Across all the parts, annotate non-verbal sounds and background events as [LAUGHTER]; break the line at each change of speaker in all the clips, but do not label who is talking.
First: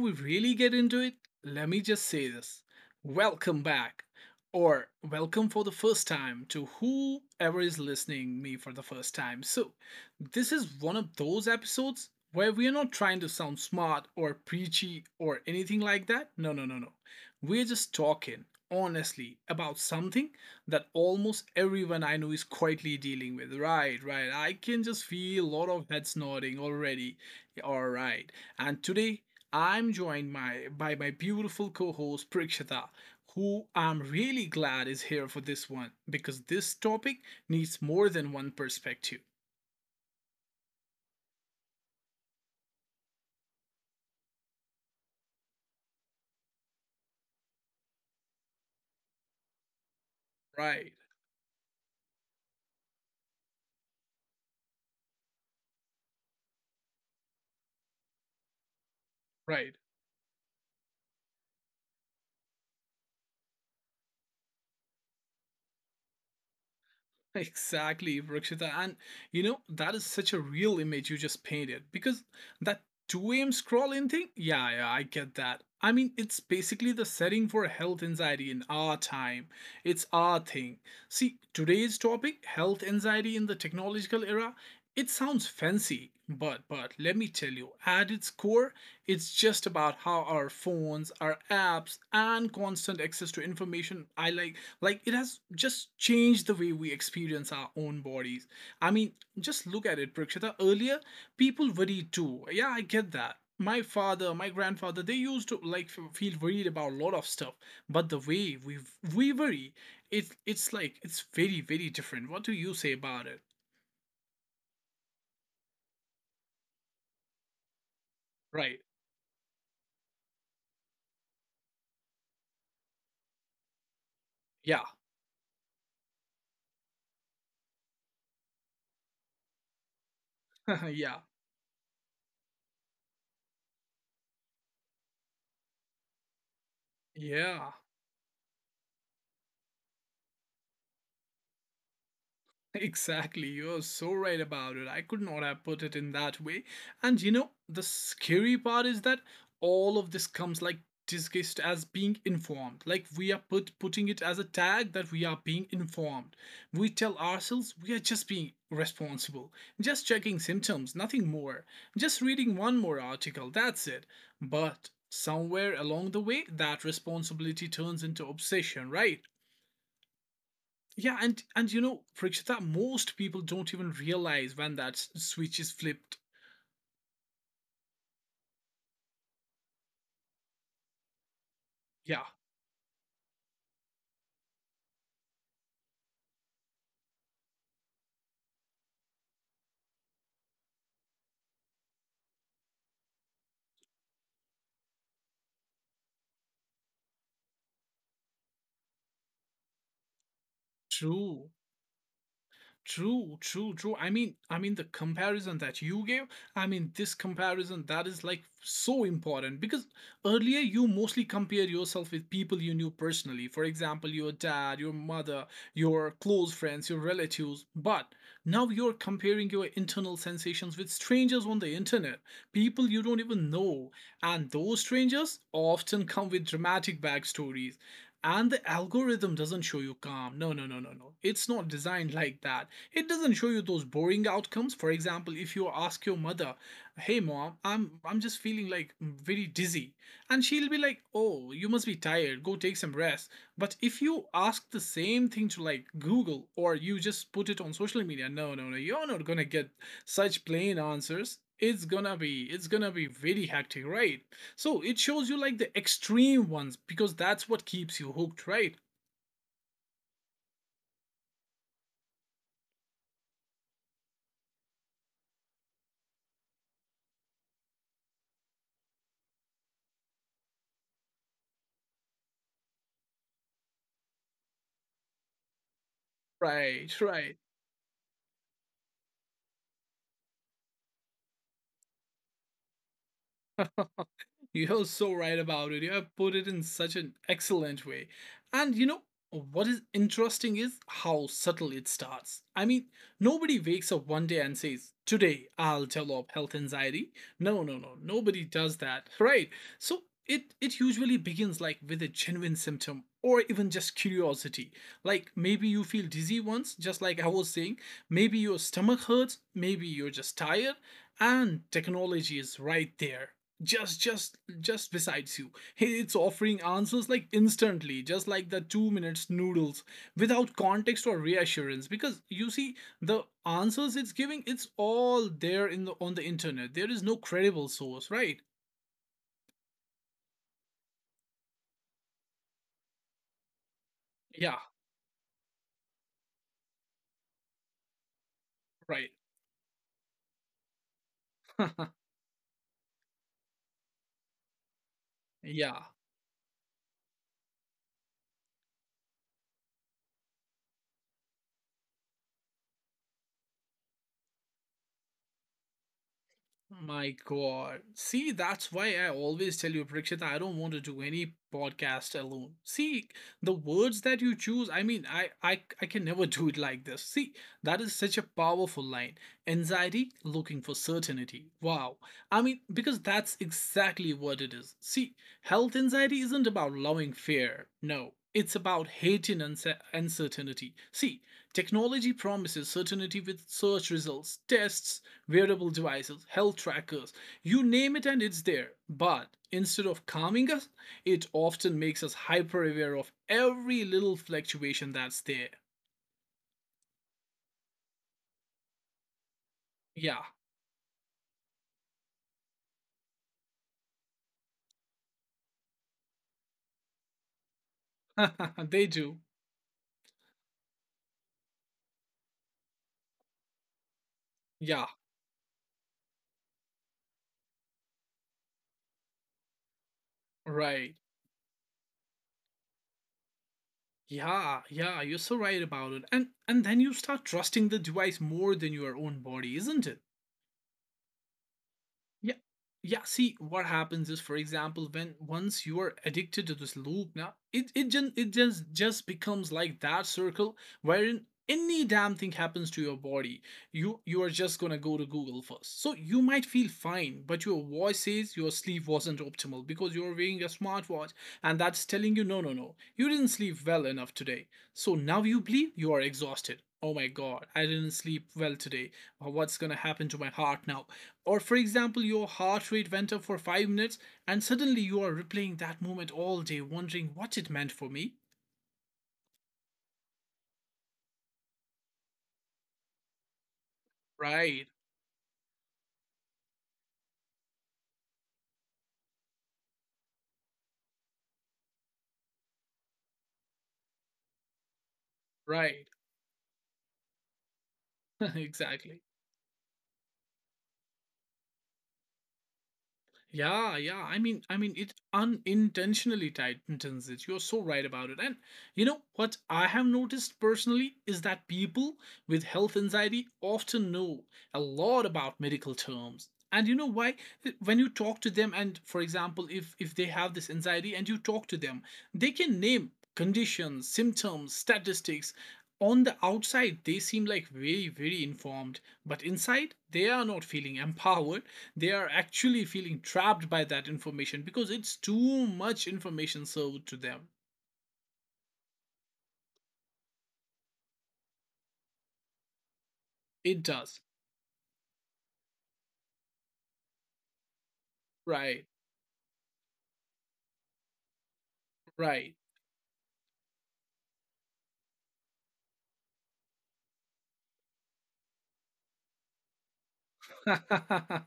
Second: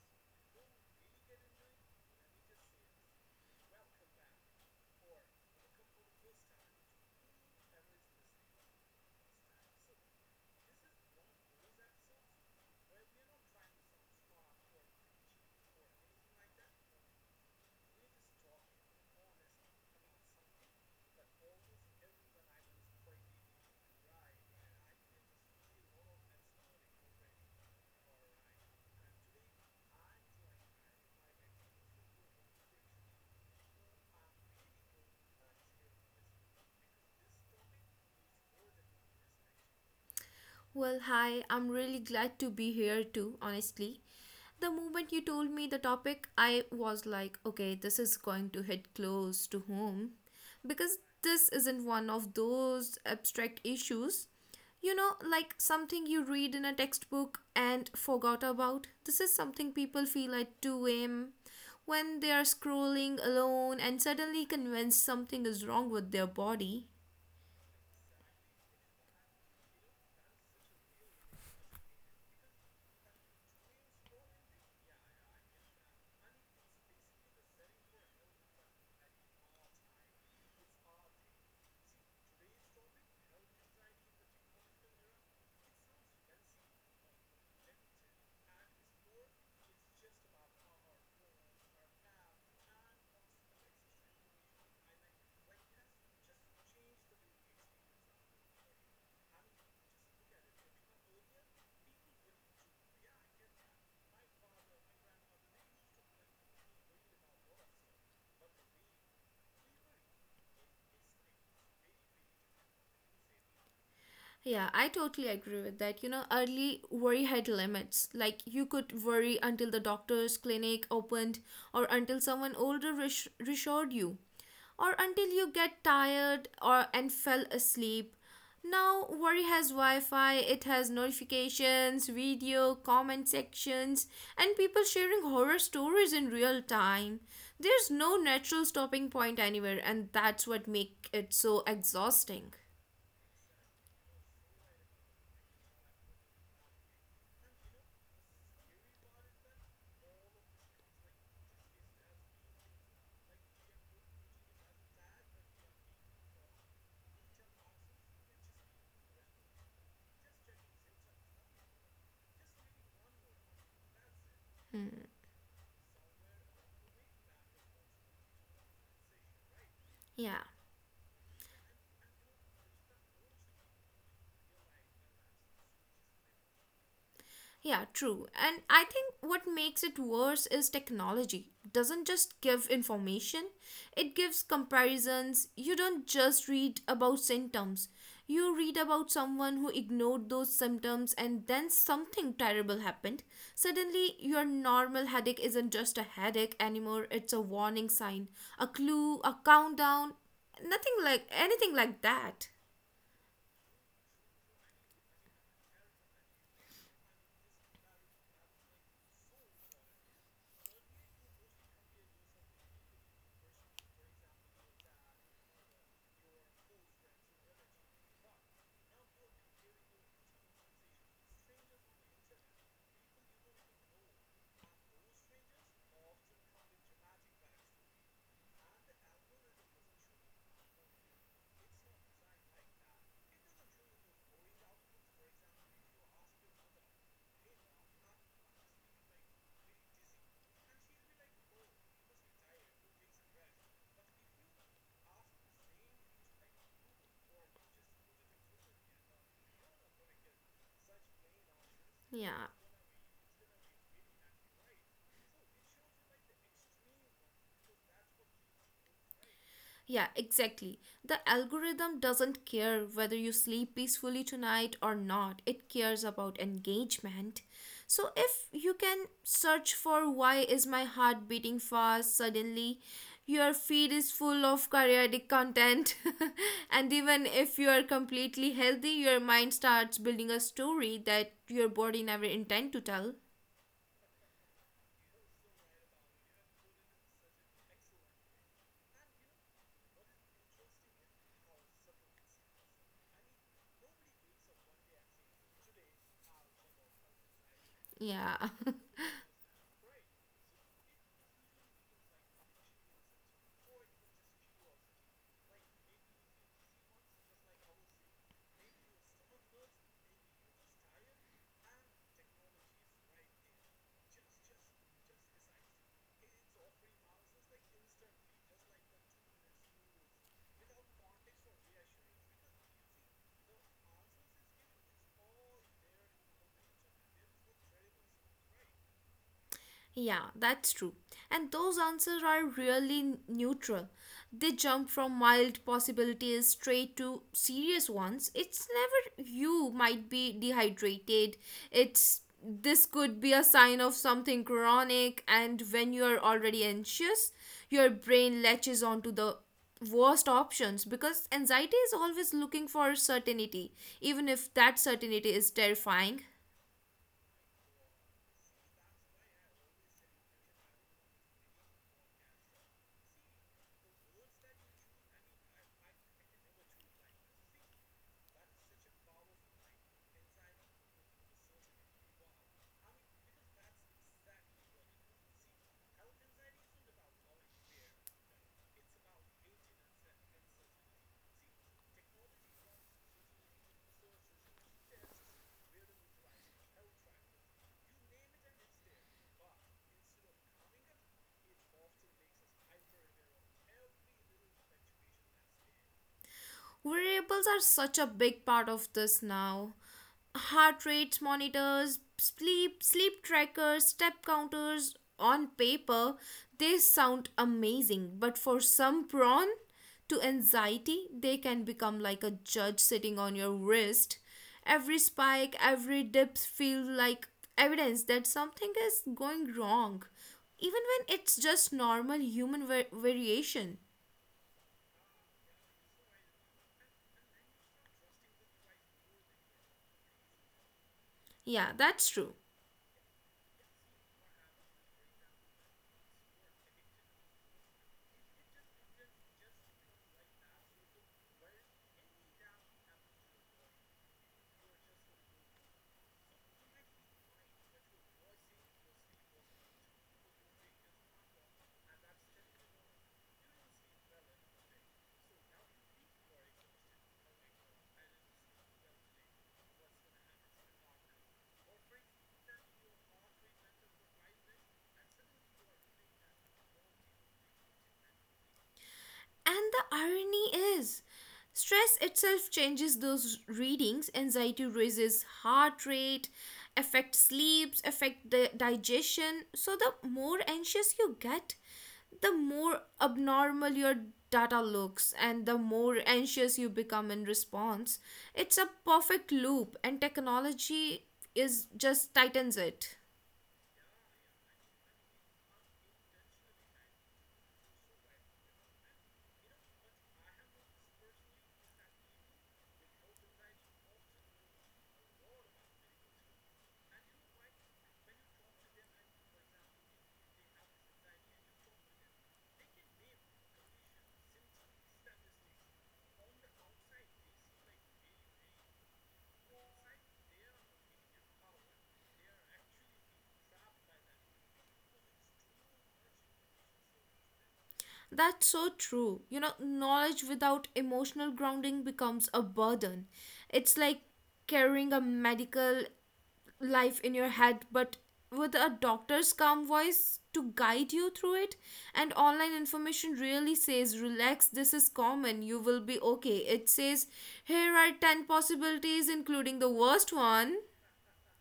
we really get into it, let me just say this. Welcome back or welcome for the first time to whoever is listening me for the first time. So, this is one of those episodes where we are not trying to sound smart or preachy or anything like that. No, no, no, no. We're just talking honestly about something that almost everyone I know is quietly dealing with. Right, right. I can just feel a lot of heads nodding already all right. And today I'm joined by my beautiful co host Prakshita, who I'm really glad is here for this one because this topic needs more than one perspective.
Well, hi, I'm really glad to be here too, honestly. The moment you told me the topic, I was like, okay, this is going to hit close to home because
Right,
this isn't one of those abstract issues. You know, like something you read in a textbook and forgot about. This is something
right.
people feel at 2 a.m. when they are scrolling alone and suddenly convinced something is wrong with their body.
[LAUGHS] Exactly, Rakshita. And you know, that is such a real image you just painted because that 2 a.m. scrolling thing, yeah, yeah, I get that. I mean, it's basically the setting for health anxiety in our time. It's our thing. See, today's topic, health anxiety in the technological era, it sounds fancy, but let me tell you, at its core, it's just about how our phones, our apps, and constant access to information I like it has just changed the way we experience our own bodies. I mean, just look at it, Prakshita. Earlier, people worried too. Yeah, I get that. My father, my grandfather, they used to like feel worried about a lot of stuff. But the way we worry, it's like it's very, very different. What do you say about it?
Yeah, I totally agree with that. You know, early worry had limits. Like, you
Right.
could worry until the doctor's clinic opened, or until someone older reassured you, or
Yeah.
until you get tired or and fell asleep. Now, worry has Wi Fi, it has
[LAUGHS] Yeah,
notifications, video, comment sections, and people sharing horror stories in real time.
yeah,
There's no natural stopping point anywhere, and that's what makes it so exhausting.
exactly. You're so right about it. I could not have put it in that way. And you know, the scary part is that all of this comes like disguised as being informed. Like we are putting it as a tag that we are being informed. We tell ourselves we are just being responsible, just checking symptoms, nothing more. Just reading one more article, that's it. But somewhere along the way, that responsibility turns into obsession, right?
Yeah.
Yeah, and you know, Prakshita, most people don't even realize when that switch is flipped.
Yeah, true. And I think what makes it worse is technology doesn't
Yeah,
just give information, it gives comparisons. You don't just read about symptoms, you read about someone who ignored those symptoms and then something terrible happened. Suddenly, your normal headache isn't just a headache anymore, it's a warning sign, a clue, a countdown, nothing like
true.
anything like that.
True, true, true. I mean, the comparison that you gave, I mean this comparison that is like so important because earlier you mostly compared yourself with people you knew personally. For example, your dad, your mother, your close friends, your relatives. But now you're comparing your internal sensations with strangers on the internet, people you don't even know. And those strangers often come with dramatic backstories and the algorithm doesn't show you calm. No, no, no, no, no. It's not designed like that. It doesn't show you those boring outcomes. For example, if you ask your mother, "Hey mom, I'm just feeling like very dizzy." And she'll be like, "Oh, you must be tired. Go take some rest." But if you ask the same thing to like Google or you just put it on social media, no, no, no. You're not going to get such plain answers. It's going to be
Yeah.
it's going to be very hectic, right? So it shows you like the extreme ones because that's what keeps you hooked, right?
Yeah, exactly. The algorithm doesn't care whether you sleep peacefully tonight or not. It cares about engagement. So if you can search for why is my heart beating fast suddenly, your feed is full of periodic content. [LAUGHS] And
Right,
even
right.
if you are completely healthy, your mind starts building a story that your body never intend to tell.
You're so right about it. You have put it in such an excellent way. And you know, what is interesting is how subtle it starts. I mean, nobody wakes up one day and says, today I'll develop health anxiety. No, no, no.
Yeah.
Nobody
[LAUGHS]
does that. Right. So it usually begins like with a genuine symptom or even just curiosity. Like maybe you feel dizzy once, just like I was saying. Maybe your stomach hurts. Maybe you're just tired. And technology is right there just besides you. Hey, it's offering answers like instantly, just like the 2 minutes noodles, without context or reassurance, because you see the answers it's giving, it's all there in the on the internet. There is no credible source, right?
Yeah, that's true. And those answers are really neutral. They
Yeah.
jump from mild possibilities straight to serious ones. It's
Right.
never you might be dehydrated.
[LAUGHS]
It's this could be a sign of something chronic, and when
Yeah.
you're already anxious, your brain latches onto the worst options because anxiety is always looking for certainty, even if that certainty is terrifying.
My God. See, that's why I always tell you, Prakshit, I don't want to do any podcast alone. See, the words that you choose, I mean, I can never do it like this. See, that is such a powerful line. Anxiety looking for certainty. Wow. I mean, because that's exactly what it is. See, health anxiety isn't about loving fear. No, it's about hating uncertainty. See, technology promises certainty with search results, tests, wearable devices, health trackers, you name it and it's there. But instead of calming us, it often makes us hyper aware of every little fluctuation that's there.
Variables are such a big part of this now.
Yeah,
Heart rate monitors, sleep trackers, step counters on paper, they sound amazing, but for
[LAUGHS] they
some
do.
prone to anxiety, they can become like a judge sitting on your wrist. Every
Yeah,
spike, every dip feels like evidence that something is going wrong, even
right.
when it's just normal human variation.
Yeah, yeah, you're so right about it. And then you start trusting the device more than your own body, isn't it?
Yeah, that's true.
Yeah. Yeah. See, what happens is, for example, when once you are addicted to this loop, now it just becomes like that circle wherein any damn thing happens to your body, you are just gonna go to Google first. So you might feel fine, but your voice says your sleep wasn't optimal because you're wearing a smartwatch, and that's telling you, no no no, you didn't sleep well enough today. So now you believe you are exhausted. Oh my god, I didn't sleep well today. What's gonna happen to my heart now? Or, for example, your heart rate went up for 5 minutes and suddenly you are replaying that moment all day, wondering what it meant for me.
And the irony is, stress itself changes those readings. Anxiety
Right,
raises heart rate, affects sleeps, affect the digestion. So the more anxious you get, the more abnormal your data looks and the more
right,
anxious you become in response.
[LAUGHS]
It's a
exactly.
perfect loop and technology is just tightens it.
Yeah, yeah. I mean, it unintentionally tightens it. You're so right about it. And you know what I have noticed personally is that people with health anxiety often know a lot about medical terms. And you know why? When you talk to them, and for example, if they have this anxiety and you talk to them, they can name conditions, symptoms, statistics. On the outside, they seem like very, very informed, but inside, they are not feeling empowered, they are actually feeling trapped by that information because it's too much information served to them.
That's so true. You know, knowledge without emotional grounding becomes a burden.
It
It's like
does.
carrying a medical life in your head, but with a
Right.
doctor's calm voice to guide you through it. And
Right.
online information really says, relax, this is common, you will be okay. It says, here are 10 possibilities, including the worst one.
[LAUGHS]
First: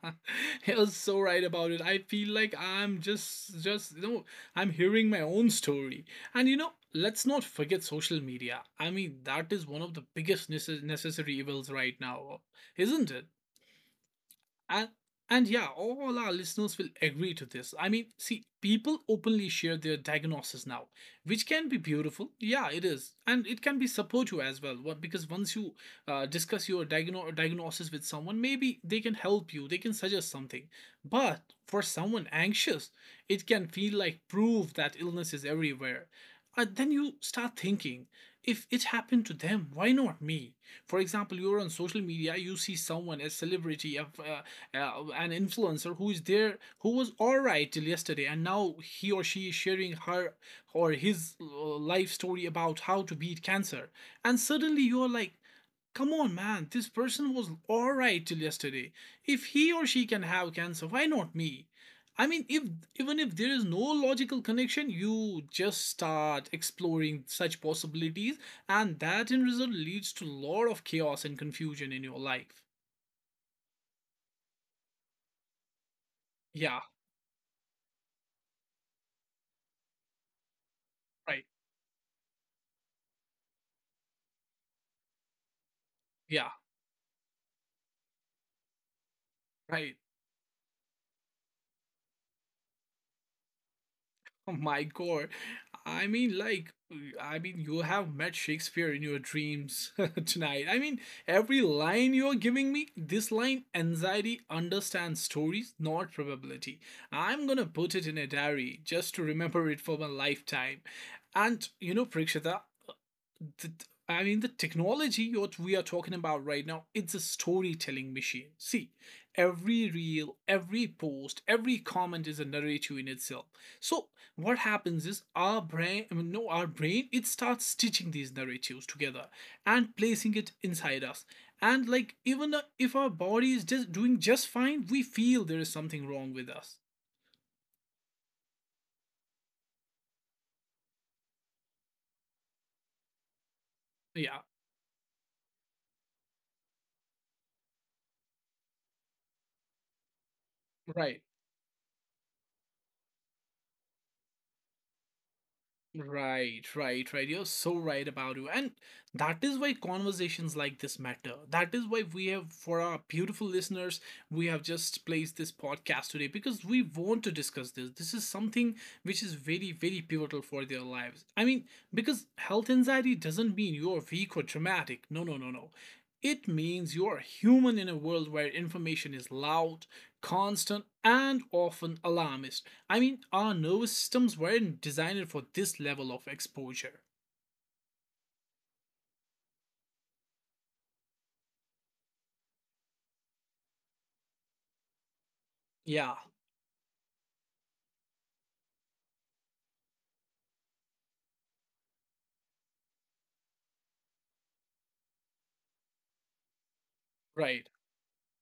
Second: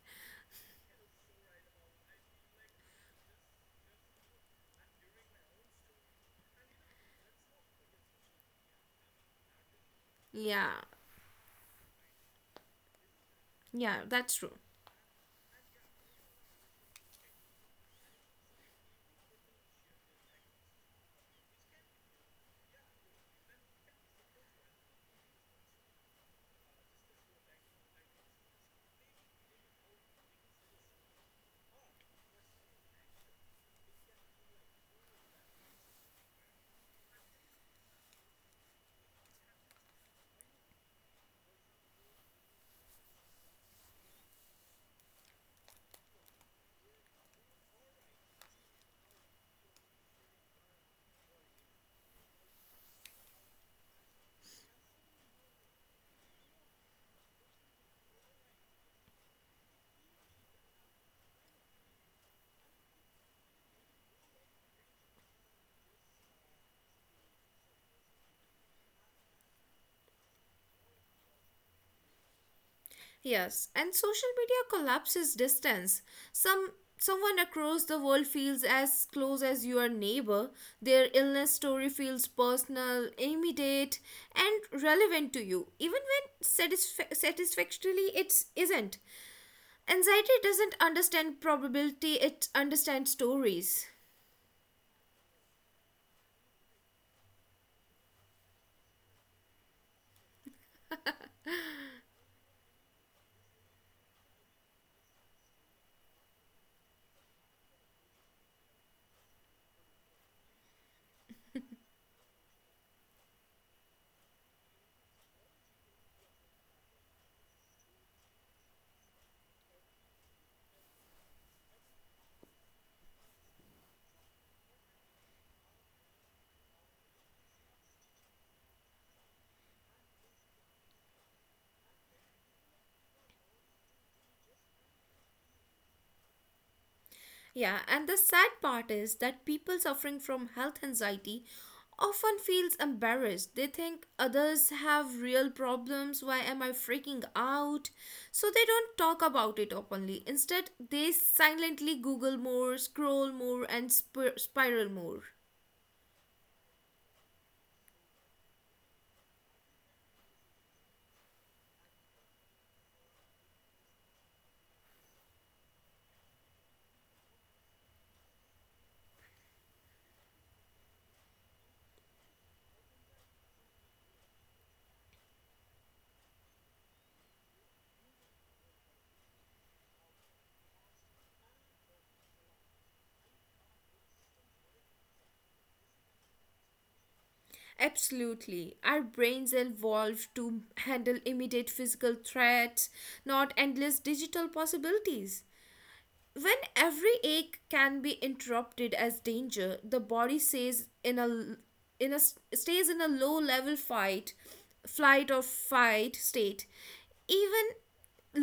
You're so right about it. I feel like I'm just, I'm hearing my own story. And you know, let's not forget social media. I mean, that is one of the biggest
Yeah,
necessary evils right now, isn't it?
yeah, that's true.
And and yeah, all our listeners will agree to this. I mean, see, people openly share their diagnosis now, which can be beautiful. Yeah, it is, and it can be supportive as well. What, because once you discuss your diagnosis with someone, maybe they can help you. They can suggest something. But for someone anxious, it can feel like proof that illness is everywhere. And then you start thinking, if it happened to them, why not me? For example, you're on social media, you see someone, a celebrity, an influencer who is there, who was all right till yesterday, and now he or she is sharing her or his life story about how to beat cancer. And suddenly you're like, come on, man, this person was alright till yesterday. If he or she can have cancer, why not me? I mean, if even if there is no logical connection, you just start exploring such possibilities, and that in result leads to a lot of chaos and confusion in your life.
Yes, and social media collapses distance. Some
Yeah,
Someone across the world feels as close as your neighbor. Their
right.
illness story feels personal, immediate, and relevant to you, even when
Yeah,
satisfactorily it isn't.
right.
Anxiety doesn't understand probability; it understands stories.
[LAUGHS] Oh my God. I mean, like, you have met Shakespeare in your dreams [LAUGHS] tonight. I mean, every line you're giving me, this line, anxiety understands stories, not probability. I'm gonna put it in a diary just to remember it for my lifetime. And you know, Prakshita, the, the technology what we are talking about right now, it's a storytelling machine. See, every reel, every post, every comment is a narrative in itself. So what happens is our brain, I mean, no, our brain, it starts stitching these narratives together and placing it inside us. And like even if our body is just doing just fine, we feel there is something wrong with us.
Yeah, and the sad part is that people suffering from health anxiety often feels embarrassed. They think
Yeah,
others have real problems, why am I freaking out? So they don't talk about it openly. Instead, they
right.
silently google more, scroll more and spiral more.
Right, right, right. You're so right about you. And that is why conversations like this matter. That is why we have, for our beautiful listeners, we have just placed this podcast today because we want to discuss this. This is something which is very, very pivotal for their lives. I mean, because health anxiety doesn't mean you're weak or dramatic. No, no, no, no. It means you're human in a world where information is loud, constant, and often alarmist. I mean, our nervous systems weren't designed for this level of exposure.
Absolutely. Our brains evolved to handle immediate physical threats, not endless digital possibilities.
Yeah,
When every ache can be interrupted as danger, the body stays in a in a low level fight, flight or fight state.
right.
Even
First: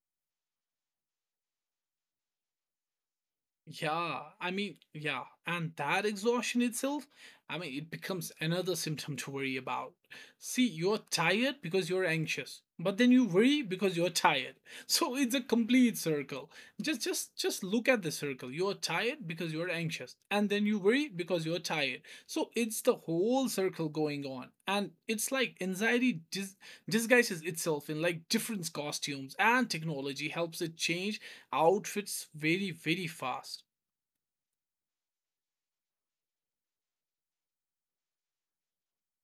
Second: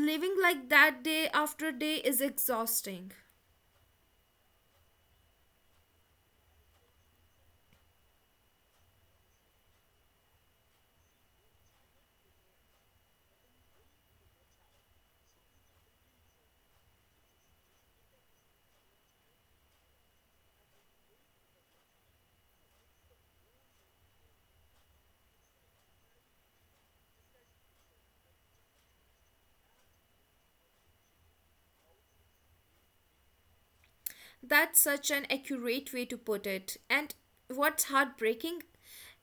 living like that day after day is exhausting.
Yeah, I mean, yeah, and that exhaustion itself, I mean, it becomes another symptom to worry about. See, you're tired because you're anxious, but then you worry because you're tired. [LAUGHS] So it's a complete circle. Just look at the circle. You're tired because you're anxious, and then you worry because you're tired. So it's the whole circle going on. And it's like disguises itself in like different costumes, and technology helps it change outfits very, very fast.
That's such an accurate way to put it. And what's heartbreaking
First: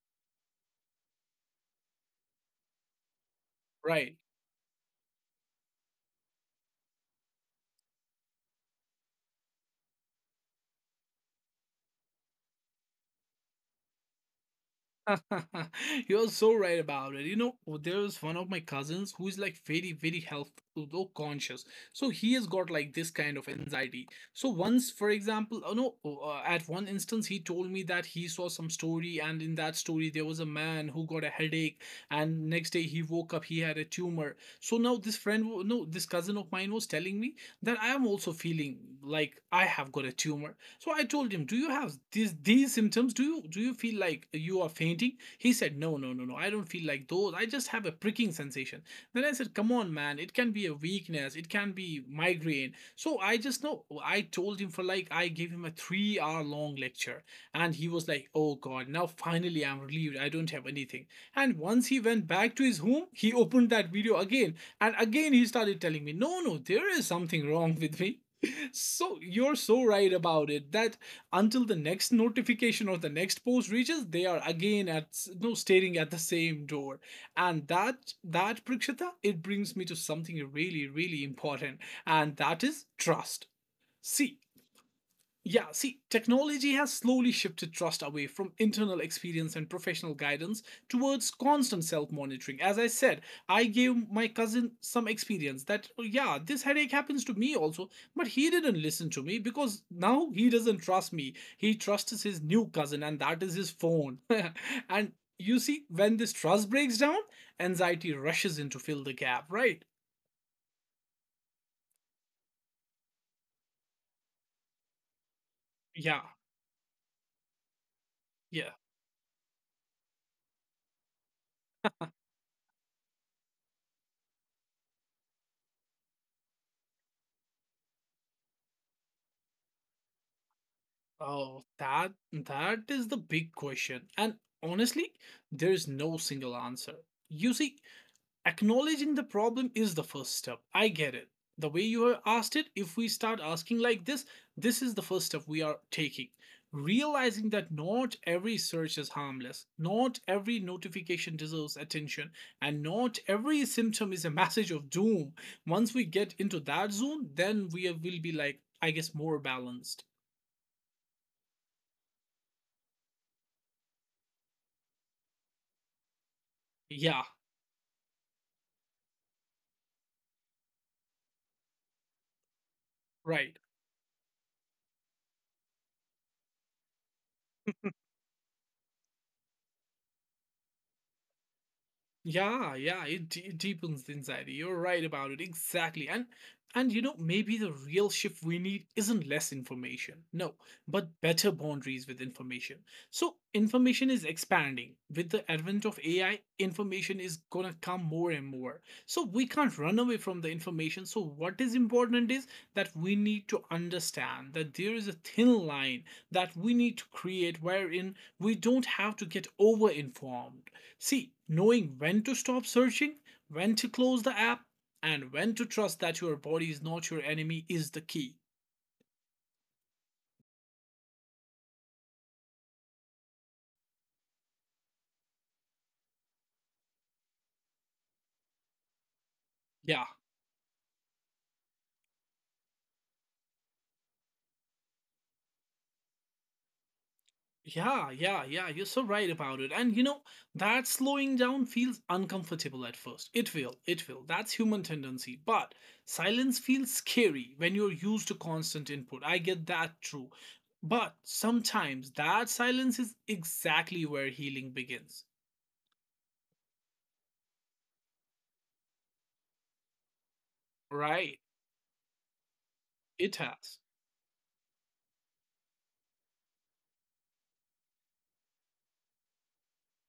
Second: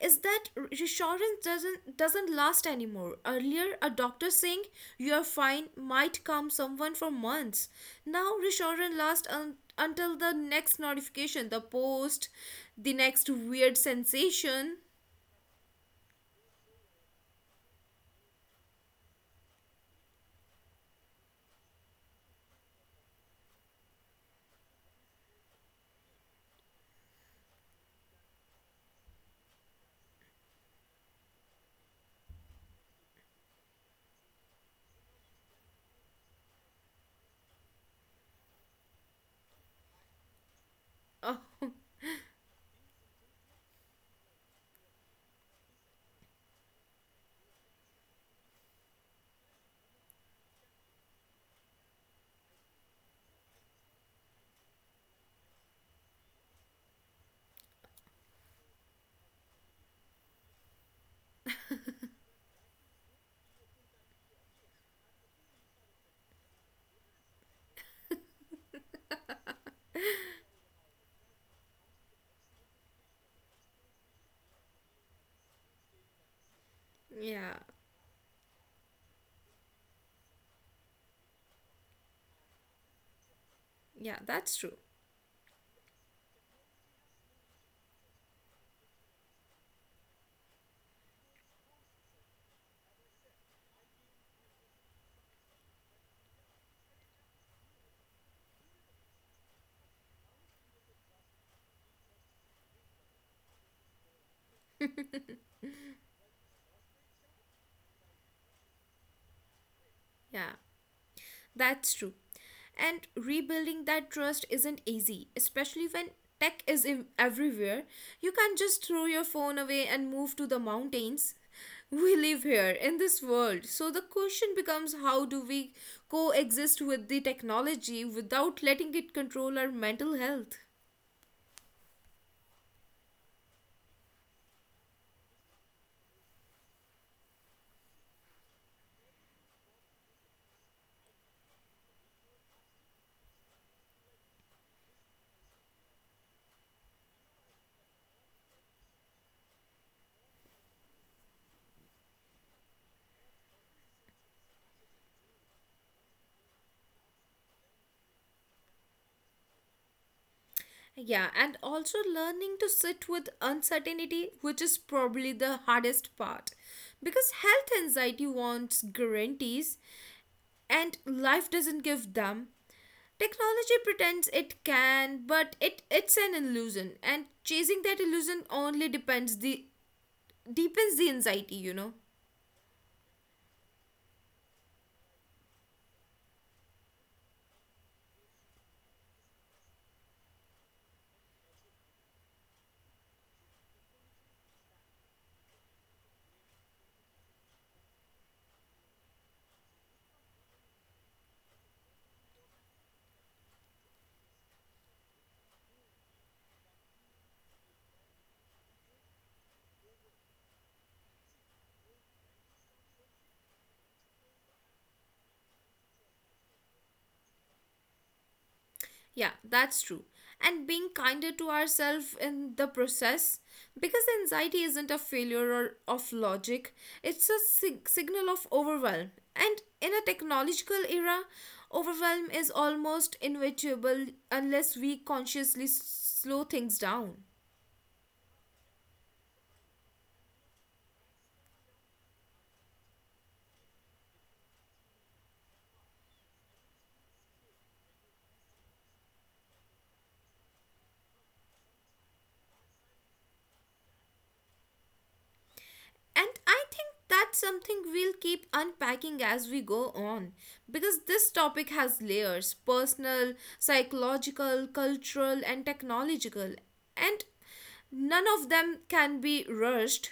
is that reassurance doesn't last anymore. Earlier, a
Right.
doctor saying you're fine might calm someone for months. Now, reassurance lasts until the next notification, the post, the next weird sensation.
[LAUGHS] You're so right about it. You know, there's one of my cousins who is like very, very health though conscious. So he has got like this kind of anxiety. So once, for example, oh no, oh, at one instance, he told me that he saw some story, and in that story, there was a man who got a headache, and next day he woke up, he had a tumor. So now this friend, wa- no, this cousin of mine was telling me that I am also feeling like I have got a tumor. So I told
Oh,
him, "Do
[LAUGHS]
you have these symptoms? Do you feel like you are fainting?" He said, "No, no, no, no. I don't feel like those. I just have a pricking sensation." Then I said, "Come on, man. It can be a weakness. It can be migraine." So I just know I told him for like I gave him a 3-hour long lecture and he was like, "Oh god, now finally I'm relieved. I don't have anything." And once he went back to his home, he [LAUGHS] opened that video again and again he started telling me, "No, no, there is something wrong with me." So you're so right about it that until the next notification or the next post reaches, they are again at s- no staring at the same door,
yeah,
and that Prakshita, it brings me to something really, really important, and that is trust.
yeah,
See,
that's true.
yeah, see, technology has slowly shifted trust away from internal experience and professional guidance towards constant self monitoring. As I said, I gave my cousin some experience that, "Oh, yeah, this headache happens to me also, but he didn't listen to me because now he doesn't trust me. He trusts his new cousin, and that is his phone. [LAUGHS] And you see, when this trust breaks down, anxiety rushes in to fill the gap, right?
Yeah. That's true. And rebuilding that trust isn't easy, especially when
Yeah,
tech is everywhere. You can't
yeah.
just throw your phone away and move to the mountains. We live here in this world. So the question becomes how do we coexist with the technology without letting it control our mental health?
Oh, that that is the big question. And honestly, there is no single answer. You see, acknowledging the problem is the first step. I get it. The way you have asked it, if we start asking like this is the first step we are taking. Realizing that not every search is harmless, not every notification deserves attention, and not every symptom is a message of doom. Once we get into that zone, then we will be like, I guess, more balanced.
Yeah, and also learning to sit with uncertainty, which is probably the hardest part.
Yeah,
Because health anxiety wants guarantees, and life doesn't give them.
right.
Technology pretends it can, but it's an illusion, and chasing that illusion only depends the deepens the anxiety, you know.
It deepens the anxiety. You're right about it, exactly. And you know, maybe the real shift we need isn't less information, no, but better boundaries with information. So information is expanding. With the advent of AI, information is gonna come more and more. So we can't run away from the information. So what is important is that we need to understand that there is a thin line that we need to create wherein we don't have to get over informed. See, knowing when to stop searching, when to close the app, and when to trust that your body is not your enemy is the key.
Yeah, that's true. And being kinder to ourselves in the process, because anxiety isn't a failure or of logic, it's a signal of overwhelm. And in a
Yeah,
technological era, overwhelm is almost inevitable unless we consciously slow things down.
yeah, you're so right about it. And you know, that slowing down feels uncomfortable at first. It will, it will. That's human tendency. But silence feels scary when you're used to constant input. I get that true. But sometimes that silence is exactly where healing begins,
And I think that's something we'll keep unpacking as we go on because this
right?
topic has layers personal,
It has.
psychological, cultural, and technological. And none of them can be rushed.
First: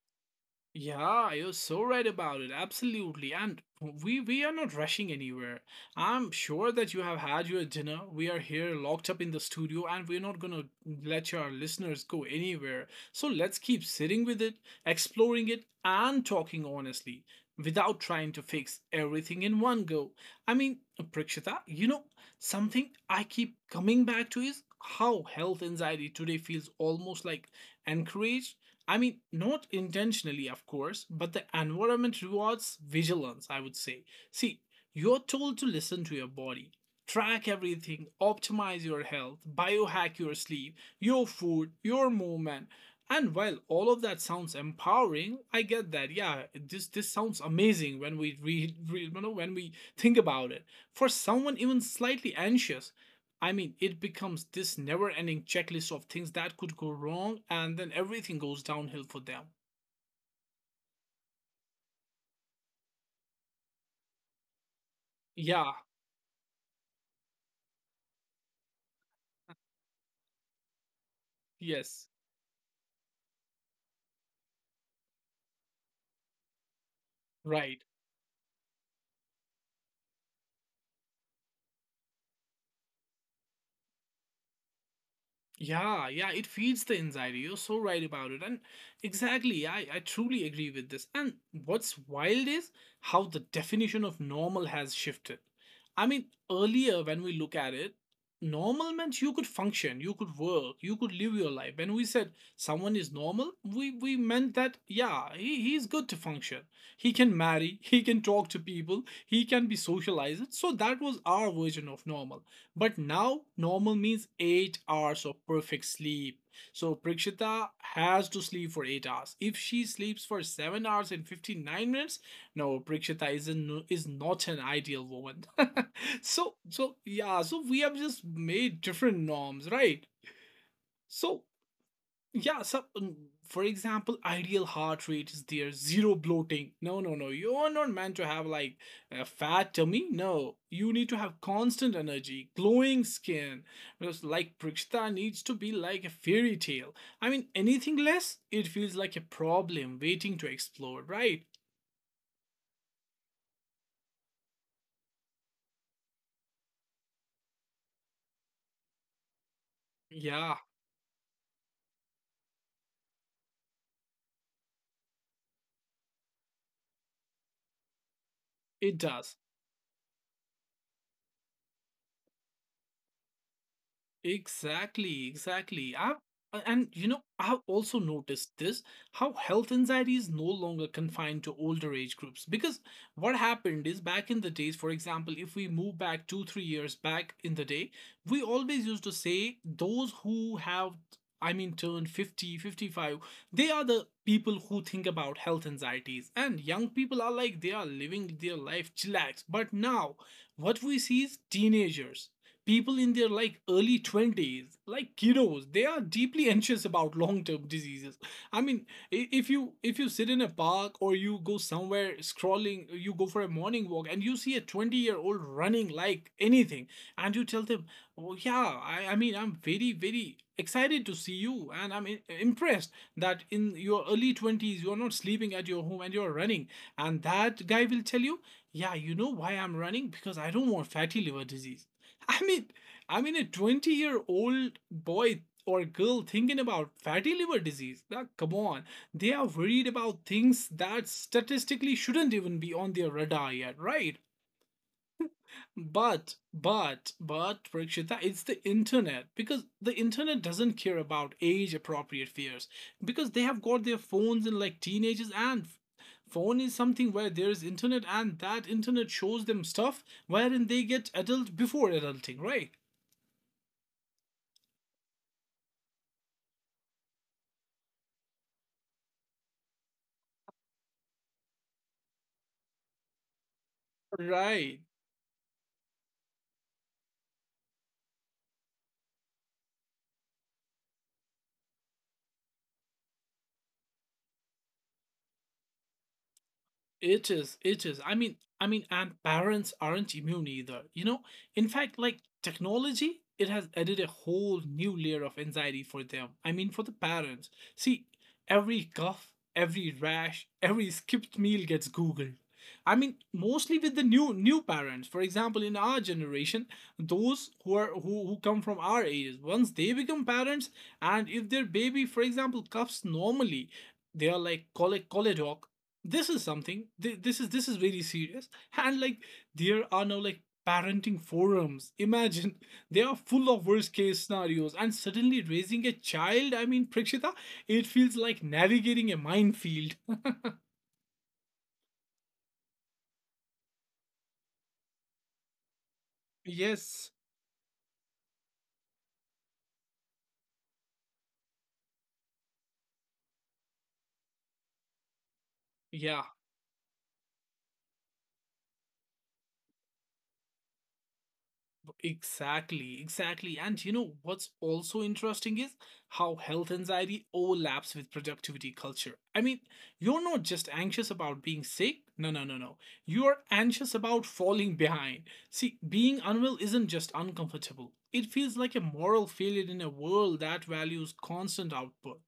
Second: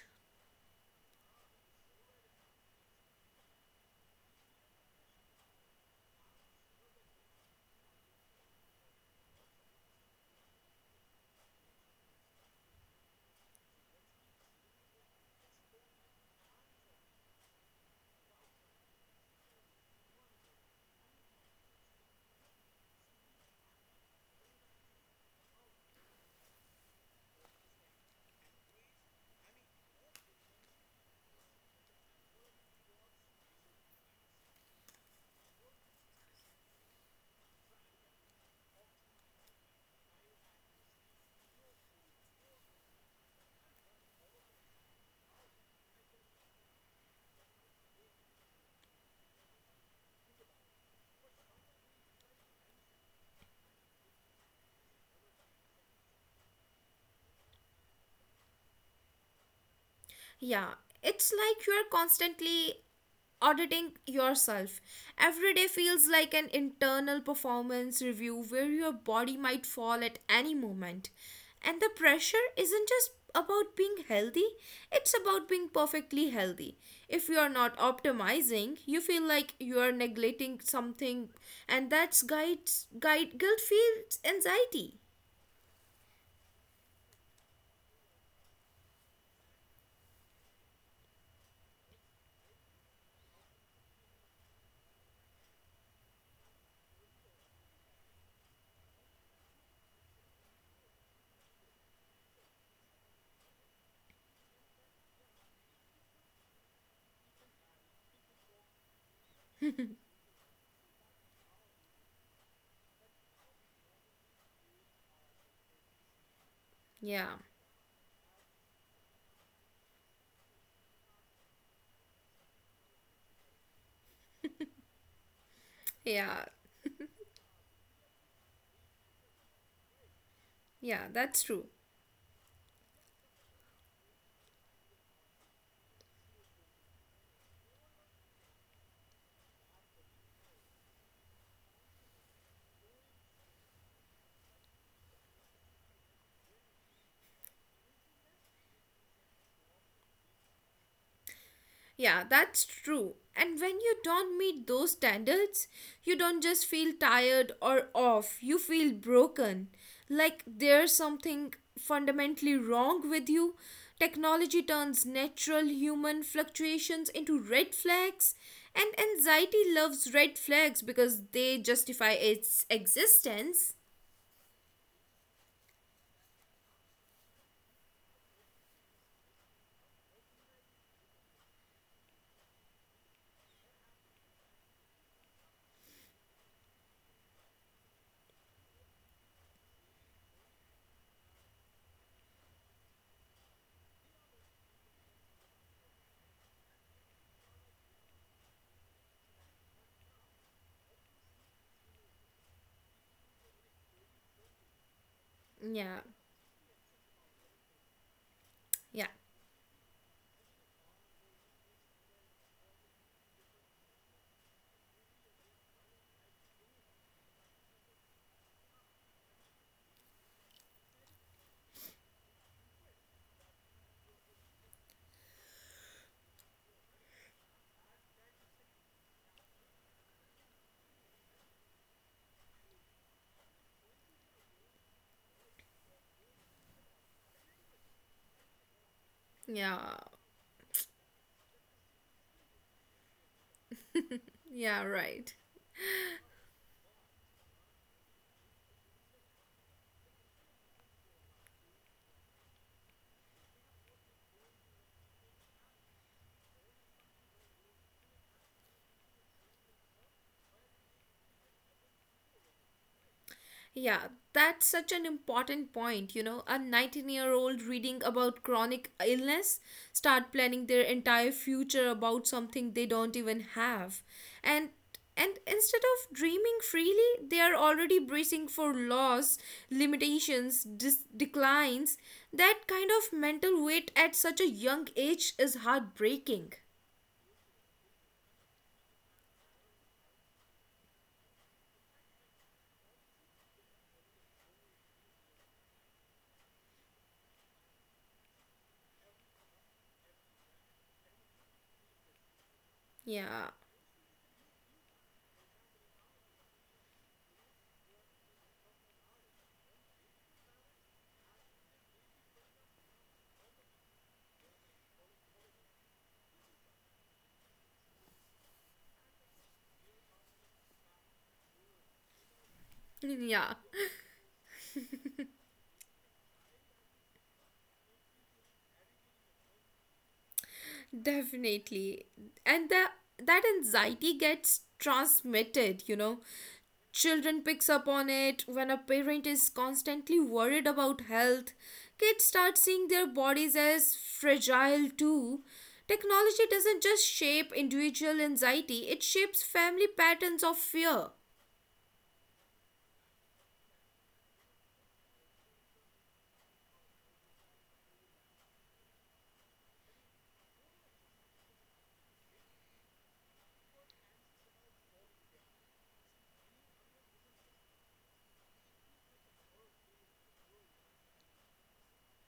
Yeah, you're so right about it. Absolutely. And we are not rushing anywhere. I'm sure that you have had your dinner. We are here locked up in the studio and we're not going to let your listeners go anywhere. So let's keep sitting with it, exploring it and talking honestly without trying to fix everything in one go. I mean, Prakshita, you know, something I keep coming back to is how health anxiety today feels almost like encouraged. I mean, not intentionally, of course, but the environment rewards vigilance, I would say. See, you're told to listen to your body, track everything, optimize your health, biohack your sleep, your food, your movement. And while all of that sounds empowering, I get that. Yeah, this sounds amazing when we read you know, when we think about it. For someone even slightly anxious, I mean, it becomes this never ending checklist of things that could go wrong, and then everything goes downhill for them.
Yeah, it's like you're constantly auditing yourself. Every day
Yeah,
feels like an internal performance review where your body might fall at any moment. And the
yes,
pressure isn't just about being healthy, it's about being perfectly healthy. If you are
right.
not optimizing, you feel like you are neglecting something, and that's guides guide guilt feels anxiety.
Yeah, yeah, it feeds the anxiety. You're so right about it. And exactly, I truly agree with this. And what's wild is how the definition of normal has shifted. I mean, earlier when we look at it, normal meant you could function, you could work, you could live your life. When we said someone is normal, we meant that, yeah, he's good to function. He can marry, [LAUGHS] he can talk to people, he can be socialized. So that was our version of normal. But now normal means 8 hours of perfect sleep. So
Yeah,
Prakshita has to sleep for 8 hours. If she sleeps for 7 hours and 59 minutes, no, Prakshita is not an ideal woman. [LAUGHS]
yeah,
So so yeah, so we have just made different norms, right?
yeah, that's
So
true.
yeah, so for example, ideal heart rate is there, zero bloating. No, no, no. You are not meant to have like a fat tummy. No, you need to have constant energy, glowing skin. Because like Prakshita needs to be like a fairy tale. I mean, anything less, it feels like a problem waiting to explode, right?
Yeah, that's true. And when you don't meet those standards, you don't just feel tired or off, you feel broken. Like
Yeah,
there's something fundamentally wrong with you. Technology turns natural human fluctuations into red flags, and
it does.
anxiety loves red flags because they justify its existence.
Exactly, exactly. I and you know, I've also noticed this, how health anxiety is no longer confined to older age groups. Because what happened is back in the days, for example, if we move back two, 3 years back in the day, we always used to say those who have, I mean, turned 50, 55, they are the people who think about health anxieties. And young people are like they are living their life chillax. But now, what we see is teenagers, people in their like early 20s, like kiddos, they
Yeah,
are deeply anxious about long-term diseases. I mean,
yeah,
if you sit in a park or you go somewhere scrolling, you go for a morning walk and you see a 20-year-old running like anything, and you tell them, oh yeah, I mean, I'm very, very excited to see you, and impressed that in your early 20s you're not sleeping at your home and you're running, and that guy will tell you, yeah, you know why I'm running? Because I don't want fatty liver disease. I mean, I mean, a 20-year-old boy or girl thinking about fatty liver disease. Now, come on. They are worried
yeah,
about things that statistically shouldn't even be on their radar yet, right?
yeah, right.
But, Prakshita, it's the internet, because the internet doesn't care about age appropriate fears, because they have got their phones in like teenagers, and phone is something where there is internet, and that internet shows them stuff wherein they get adult before adulting, right?
Yeah, that's such an important point. You know, a 19-year-old year old reading about chronic illness start planning their entire future about something they don't even have. And
Right.
and instead of dreaming freely, they are already bracing for loss, limitations, declines. That kind of mental weight at such a young age is heartbreaking.
It is. It is. I mean, and parents aren't immune either. You know, in fact, like technology, it has added a whole new layer of anxiety for them. I mean, for the parents. See, every cough, every rash, every skipped meal gets Googled. I mean,
Yeah. [LAUGHS]
mostly with the new parents. For example, in our generation, those who are who come from our ages, once they become parents, and if their baby, for example, coughs normally, they are like call a call a doc, this is very serious, and like there are now like parenting forums, imagine, [LAUGHS] they are full
Yeah.
of worst case scenarios, and suddenly raising a child, I mean, Prakshita, it feels like navigating a minefield.
Definitely. And that anxiety gets transmitted, you know.
[LAUGHS] Yes,
Children picks up on it when a parent is constantly worried about health. Kids start seeing their bodies as fragile too.
yeah.
Technology doesn't just shape individual anxiety, it shapes family patterns of fear.
Exactly, exactly. And you know what's also interesting is how health anxiety overlaps with productivity culture. I mean, you're not just anxious about being sick. No, no, no, no. You're anxious about falling behind. See, being unwell isn't just uncomfortable, it feels like a moral failure in a world that values constant output.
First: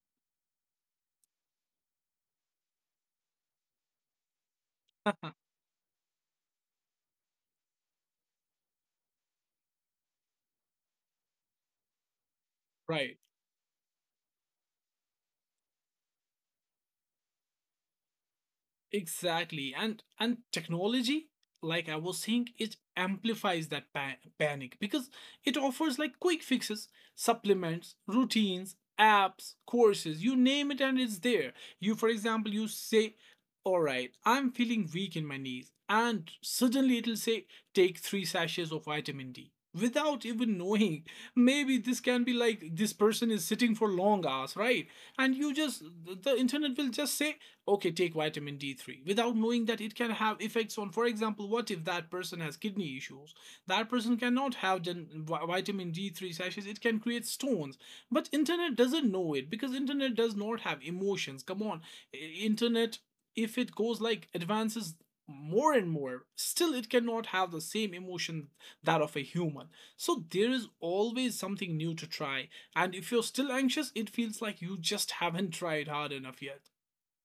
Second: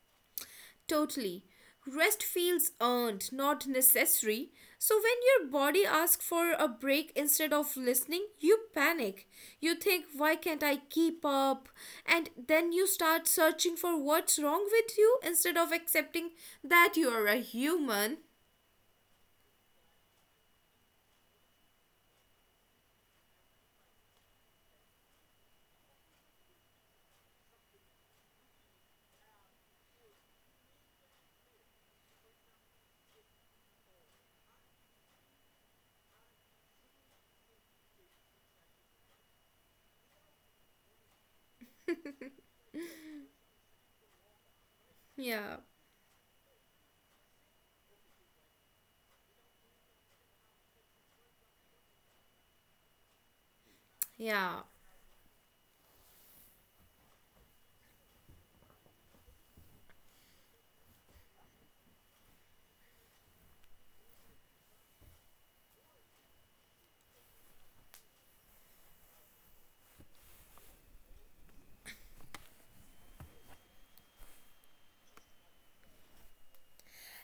Totally. Rest feels earned, not necessary. So when
[LAUGHS]
your body asks for a break instead of listening, you panic. You think, why can't I keep up? And then you
Right.
start searching for what's wrong with you instead of accepting that you are a human.
Exactly. And technology, like I was saying, it amplifies that panic, because it offers like quick fixes, supplements, routines, apps, courses, you name it and it's there. You for example, you say, "All right, I'm feeling weak in my knees." And suddenly it'll say, "Take 3 sachets of vitamin D." Without even knowing, maybe this can be like this person is sitting for long hours, right? And you
Yeah,
just, the internet will just say, okay, take vitamin D3 without knowing that it can have effects on, for example, what if that person has kidney issues? That person cannot
yeah.
have vitamin D3 sachets. It can create stones. But internet doesn't know it because internet does not have emotions. Come on, internet, if it goes like advances more and more, still it cannot have the same emotion that of a human. So there is always something new to try. And if you're still anxious, it feels like you just haven't tried hard enough yet.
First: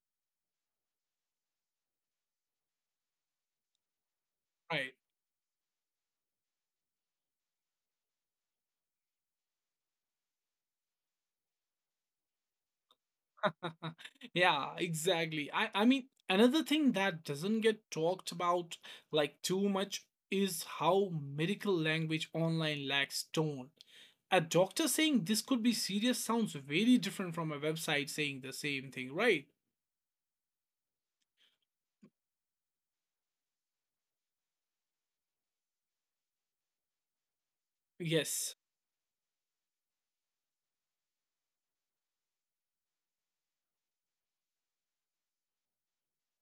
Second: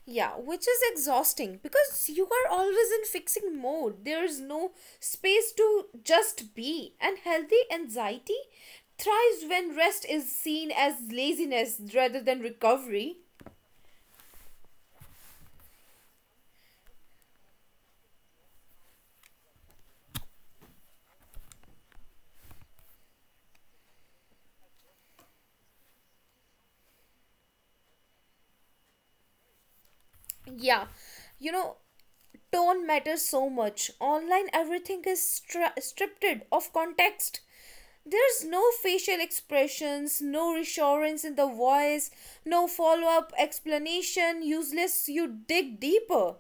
Yeah, which is exhausting because you are always in fixing mode. There is no
Right.
space to just be. And healthy anxiety thrives when rest is seen as laziness rather than recovery.
[LAUGHS] Yeah, exactly. I mean, another thing that doesn't get talked about like too much is how medical language online lacks tone. A doctor saying this could be serious sounds very different from a website saying the same thing, right?
Yeah, you know, tone matters so much. Online, everything is stripped of context. There's
Yes.
no facial expressions, no reassurance in the voice, no follow up explanation, useless, you dig deeper.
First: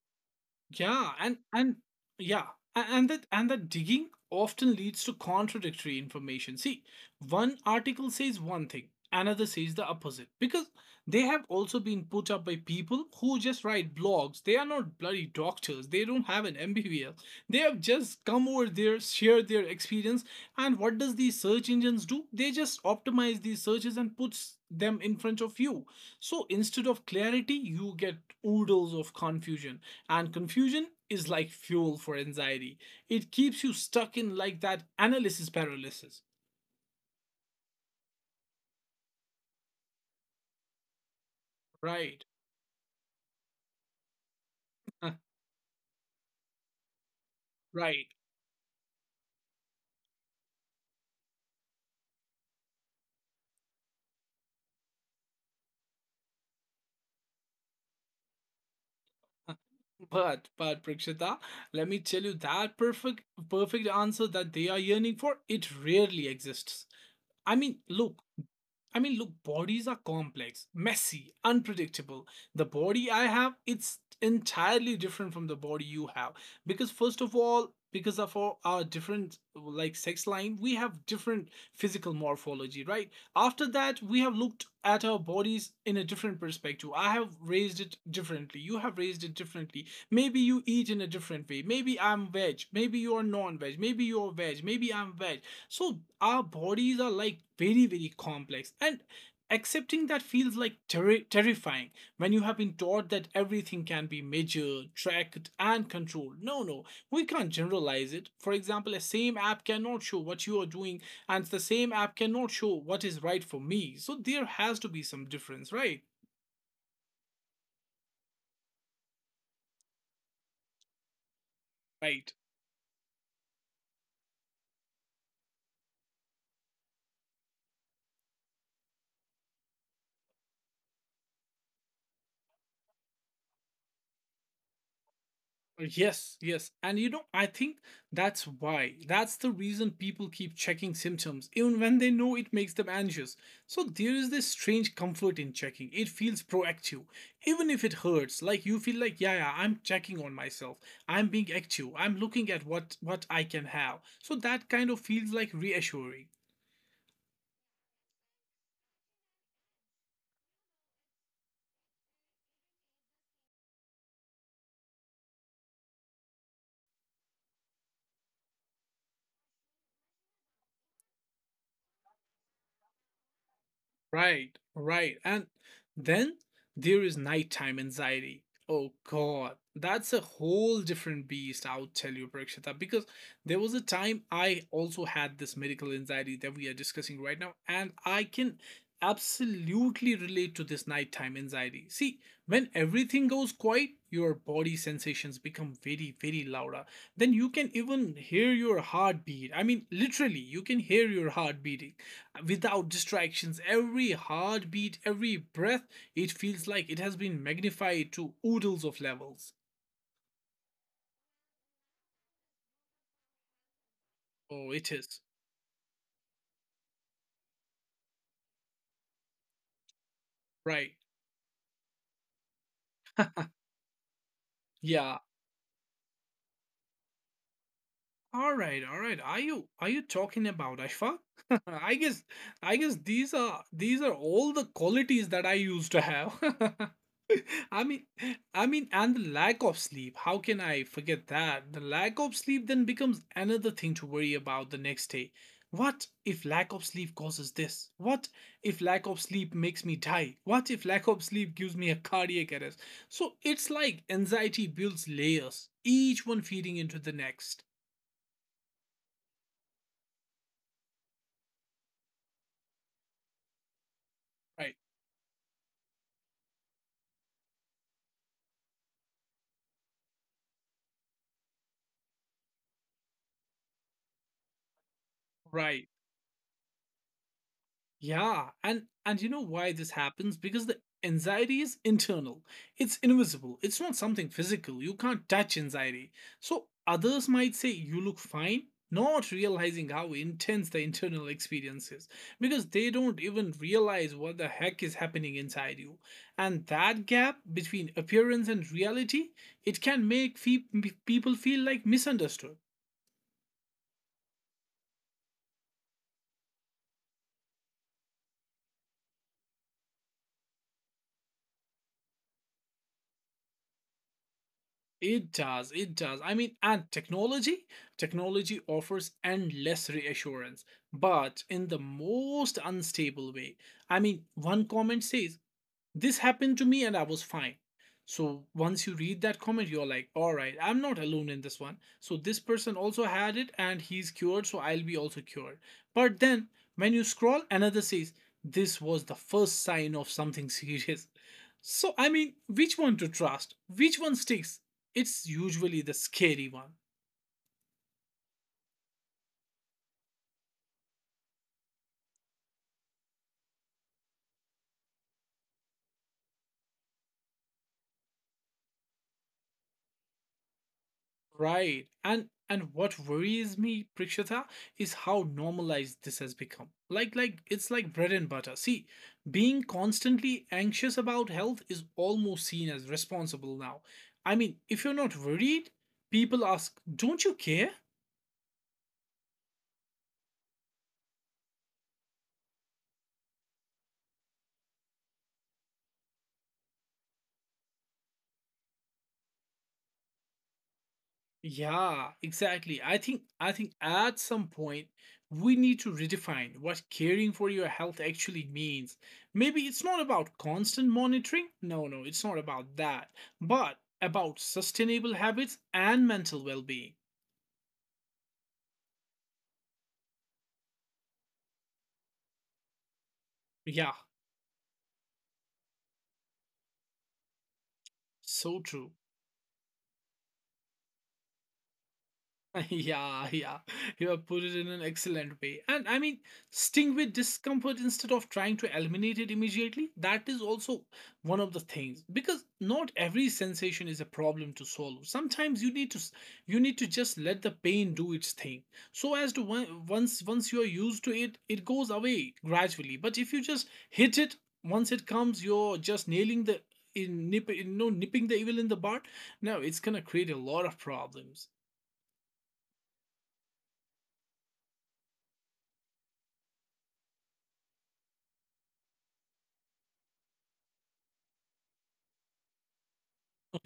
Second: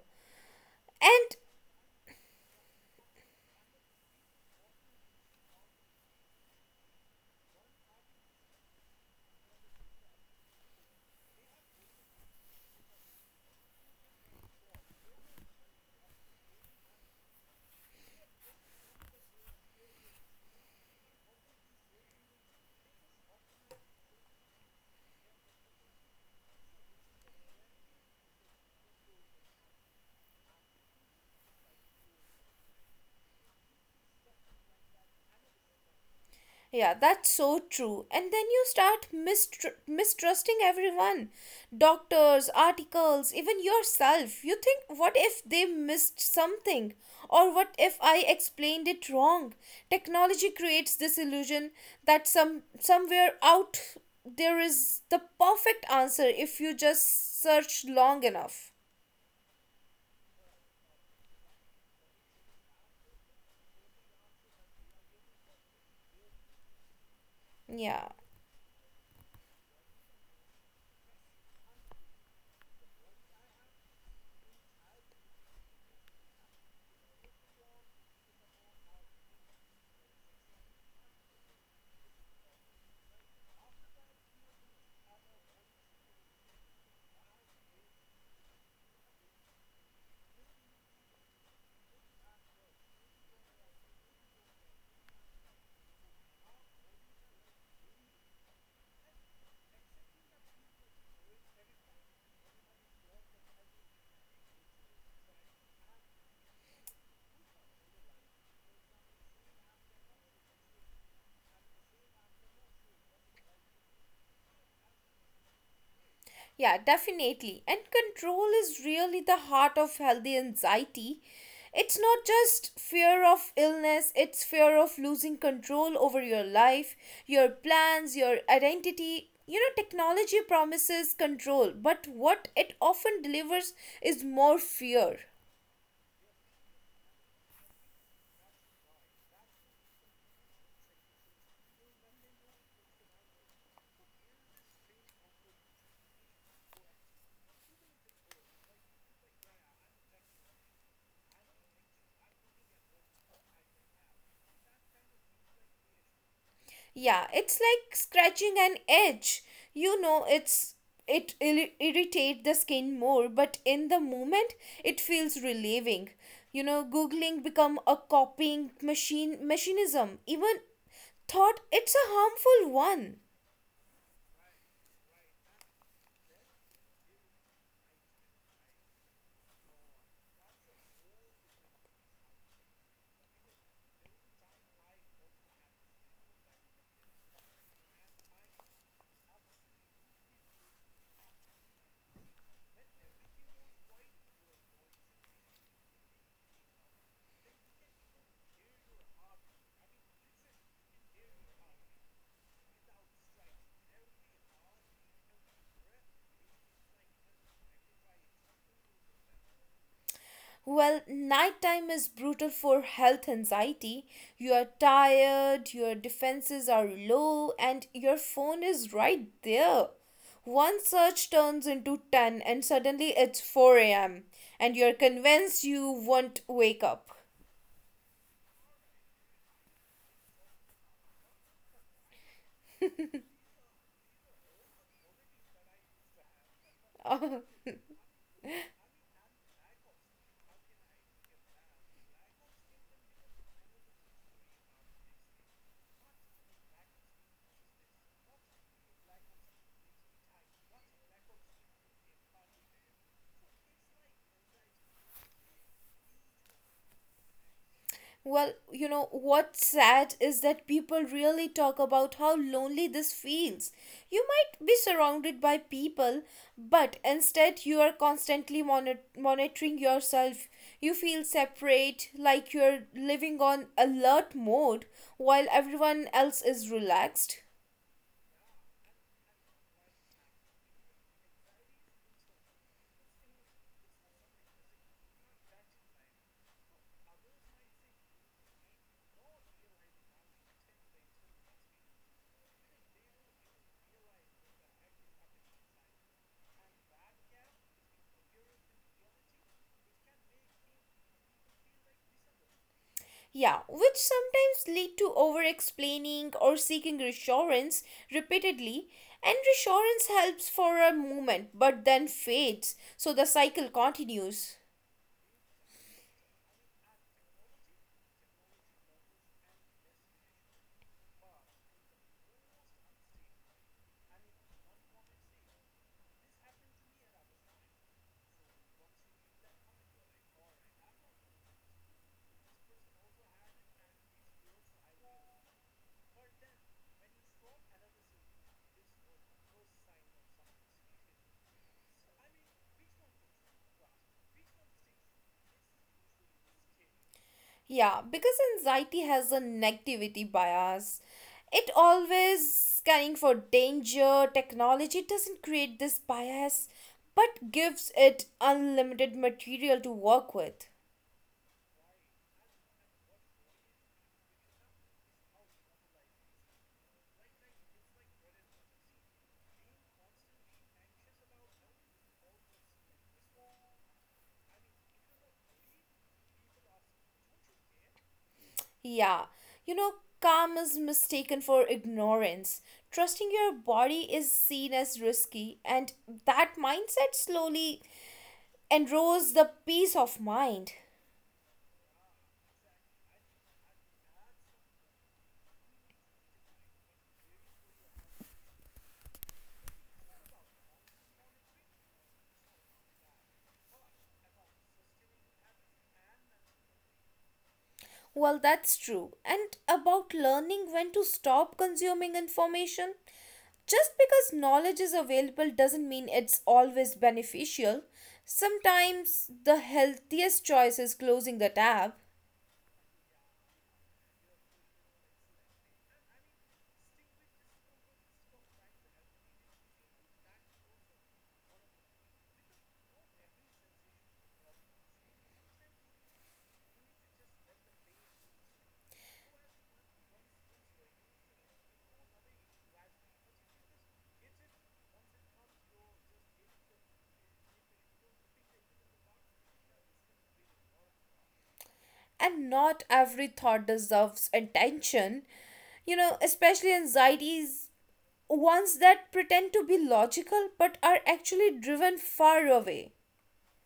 Yeah,
And
and yeah, and that digging often leads to contradictory information. See, one article says one thing, another says the opposite because they have also been put up by people who just write blogs. They are not bloody doctors. They don't have an MBBS. They have just come over there, share their experience, and what does these search engines do? They just optimize these searches and puts them in front of you. So instead of clarity, you get oodles of confusion, and confusion is like fuel for anxiety. It keeps you stuck in like that analysis paralysis.
yeah, that's so true. And then you start mistrusting everyone
Right.
doctors, articles, even yourself. You think, what
[LAUGHS]
if they missed something? Or what if
Right.
I explained it wrong? Technology creates this illusion that somewhere out there is the perfect answer if you just search long enough.
Huh. But Prakshita, let me tell you that perfect answer that they are yearning for, it rarely exists. I mean,
Yeah.
look, I mean, look, bodies are complex, messy, unpredictable. The body I have, it's entirely different from the body you have. Because, first of all, because of our different like sex line, we have different physical morphology. Right after that, we have looked at our bodies in a different perspective. I have raised it differently, you have raised it differently. Maybe you eat in a different way. Maybe I'm veg, maybe you're non-veg, maybe you're veg, maybe I'm veg. So our bodies are like very, very complex. And accepting that feels like terrifying when you have been taught that everything can be measured, tracked, and controlled. No, no, we can't generalize it. For example, the same app cannot show what you are doing, and the same app cannot show what is right for me. So there has to be some difference, right?
Yeah, definitely. And control is really the heart of healthy anxiety. It's not
Right.
just fear of illness, it's fear of losing control over your life, your plans, your identity. You know, technology promises control, but what it often delivers is more fear.
Yes, yes. And you know, I think that's why. That's the reason people keep checking symptoms, even when they know it makes them anxious. So there is this strange comfort in checking. It feels proactive. Even if it hurts, like you feel like, yeah, yeah, I'm checking on myself. I'm being active. I'm looking at what I can have. So that kind of feels like reassuring.
Yeah, it's like scratching an edge. You know, it's it irritate the skin more, but in the moment it feels relieving. You know, googling become a copying machine mechanism. Even thought it's a harmful one.
Right, right. And then there is nighttime anxiety. Oh God, that's a whole different beast, I'll tell you, Prakshita, because there was a time I also had this medical anxiety that we are discussing right now, and I can absolutely relate to this nighttime anxiety. See, when everything goes quiet, your body sensations become very, very louder. Then you can even hear your heartbeat. I mean, literally, you can hear your heartbeat without distractions. Every heartbeat, every breath, it feels like it has been magnified to oodles of levels.
Well, nighttime is brutal for health anxiety. You are
Oh, it is.
tired, your defenses are low, and your phone is right there. One
Right.
search turns into 10, and suddenly it's 4 a.m., and you're
Yeah,
convinced you won't wake up.
all right, all right. Are you talking about Ashfaq? [LAUGHS] I guess I guess these are all the qualities that I used to have.
[LAUGHS]
[LAUGHS] I mean, and the lack of sleep. How can I forget that? The lack of sleep then becomes another thing to worry about the next day. What if lack of sleep causes this? What if lack of sleep makes me die? What if lack of sleep gives me a cardiac arrest? So it's like anxiety builds layers, each one feeding into the next.
Well, you know, what's sad is that people really talk about how lonely this feels. You might
Right.
be surrounded by people, but instead you are constantly monitoring yourself. You feel separate, like you're living on alert mode while
Right.
everyone else is relaxed.
Yeah. And you know why this happens? Because the anxiety is internal. It's invisible. It's not something physical. You can't touch anxiety. So others might say you look fine, not realizing how intense the internal experience is because they don't even realize what the heck is happening inside you. And that gap between appearance and reality, it can people feel like misunderstood.
Yeah, which sometimes lead to over explaining or seeking reassurance repeatedly, and reassurance helps for a moment but then fades, so the cycle continues.
It does, it does. I mean, and technology, technology offers endless reassurance, but in the most unstable way. I mean, one comment says this happened to me and I was fine. So once you read that comment, you're like, all right, I'm not alone in this one. So this person also had it and he's cured, so I'll be also cured. But then when you scroll, another says, this was the first sign of something [LAUGHS] serious. So, I mean, which one to trust? Which one sticks? It's usually the scary one.
Yeah, because anxiety has a negativity bias, it always scanning for danger. Technology doesn't create this bias but gives it unlimited material to work with.
Right. And what worries me, Prakshita, is how normalized this has become. Like it's like bread and butter. See, being constantly anxious about health is almost seen as responsible now. I mean, if you're not worried, people ask, "Don't you care?"
Yeah, you know, calm is mistaken for ignorance. Trusting your body is seen as risky, and that mindset slowly enrolls the peace of mind.
Yeah, exactly. I think at some point we need to redefine what caring for your health actually means. Maybe it's not about constant monitoring. No, no, it's not about that. But about sustainable habits and mental well-being.
Well, that's true. And about learning when to stop consuming information,
Yeah,
just because knowledge is available doesn't mean it's always beneficial.
so true.
Sometimes the healthiest choice is closing the tab.
[LAUGHS] Yeah, yeah. You have put it in an excellent way. And I mean, sting with discomfort instead of trying to eliminate it immediately, that is also one of the things. Because not every sensation is a problem to solve. Sometimes you need to just let the pain do its thing. So as to once once you are used to it, it goes away gradually. But if you just hit it, once it comes, you're just nailing the in nip, you know, nipping the evil in the bud. No, it's gonna create a lot of problems.
And not every thought deserves attention, you know, especially anxieties ones that pretend to be logical but are actually driven far away.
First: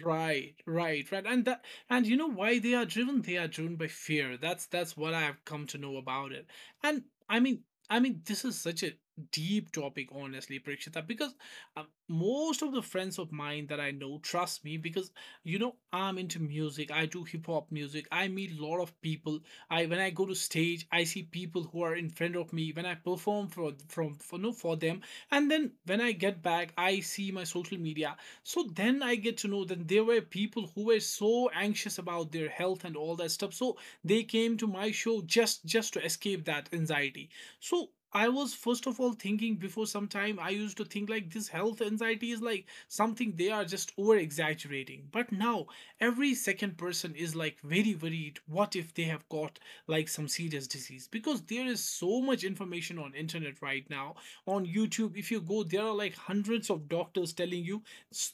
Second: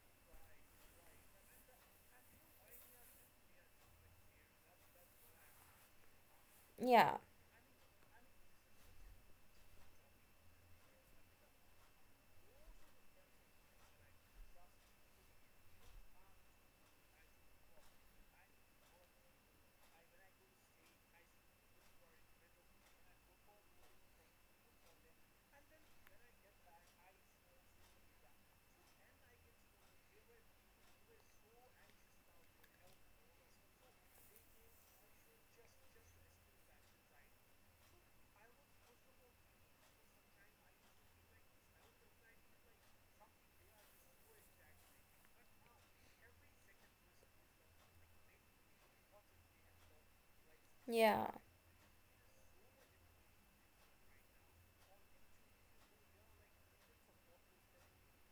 Right, right, right. And that and you know why they are driven? They are driven by fear. That's what I've come to know about it. And
Yeah,
I mean I mean this is such a deep topic honestly Prakshita because most of the friends of mine that I know trust me because you know I'm into music. I do hip hop music. I meet a lot of people. I When I go to stage, I see people who are in front of me when I perform for from for no for them. And then when I get back, I see my social media, so then I get to know that there were people who were so anxious about their health and all that stuff. So they came to my show just to escape that anxiety. So I was first of all thinking, before some time I used to think like this health anxiety is like something they are just over exaggerating. But now every second person is like very worried what if they have got like some serious disease
yeah
because there is so much information on internet right now, on YouTube, if you go, there are like hundreds of doctors telling you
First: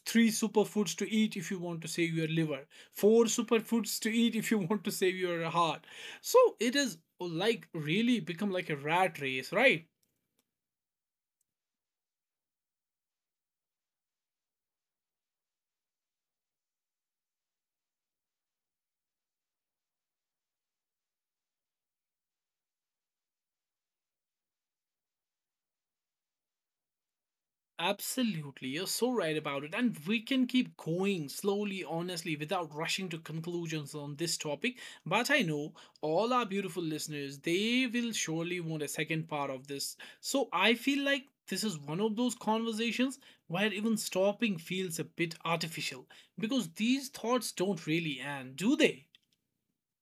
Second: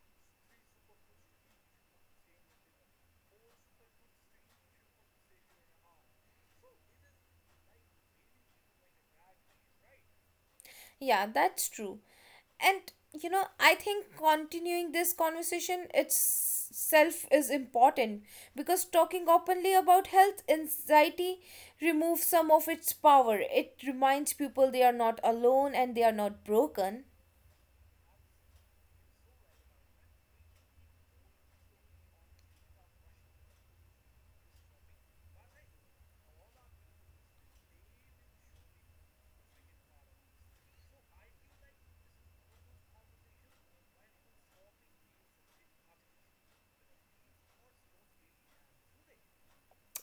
three superfoods to eat if you want to save your liver, four superfoods to eat if you [LAUGHS] want to save your heart. So it is like really become like a rat race, right?
yeah that's true. And you know, I think continuing this conversation itself is important because talking openly about health anxiety removes some of its power. It reminds people they are not alone and they are not broken.
Absolutely, you're so right about it. And we can keep going slowly, honestly, without rushing to conclusions on this topic. But I know all our beautiful listeners, they will surely want a second part of this. So I feel like this is one of those conversations where even stopping feels a bit artificial because these thoughts don't really end, do they?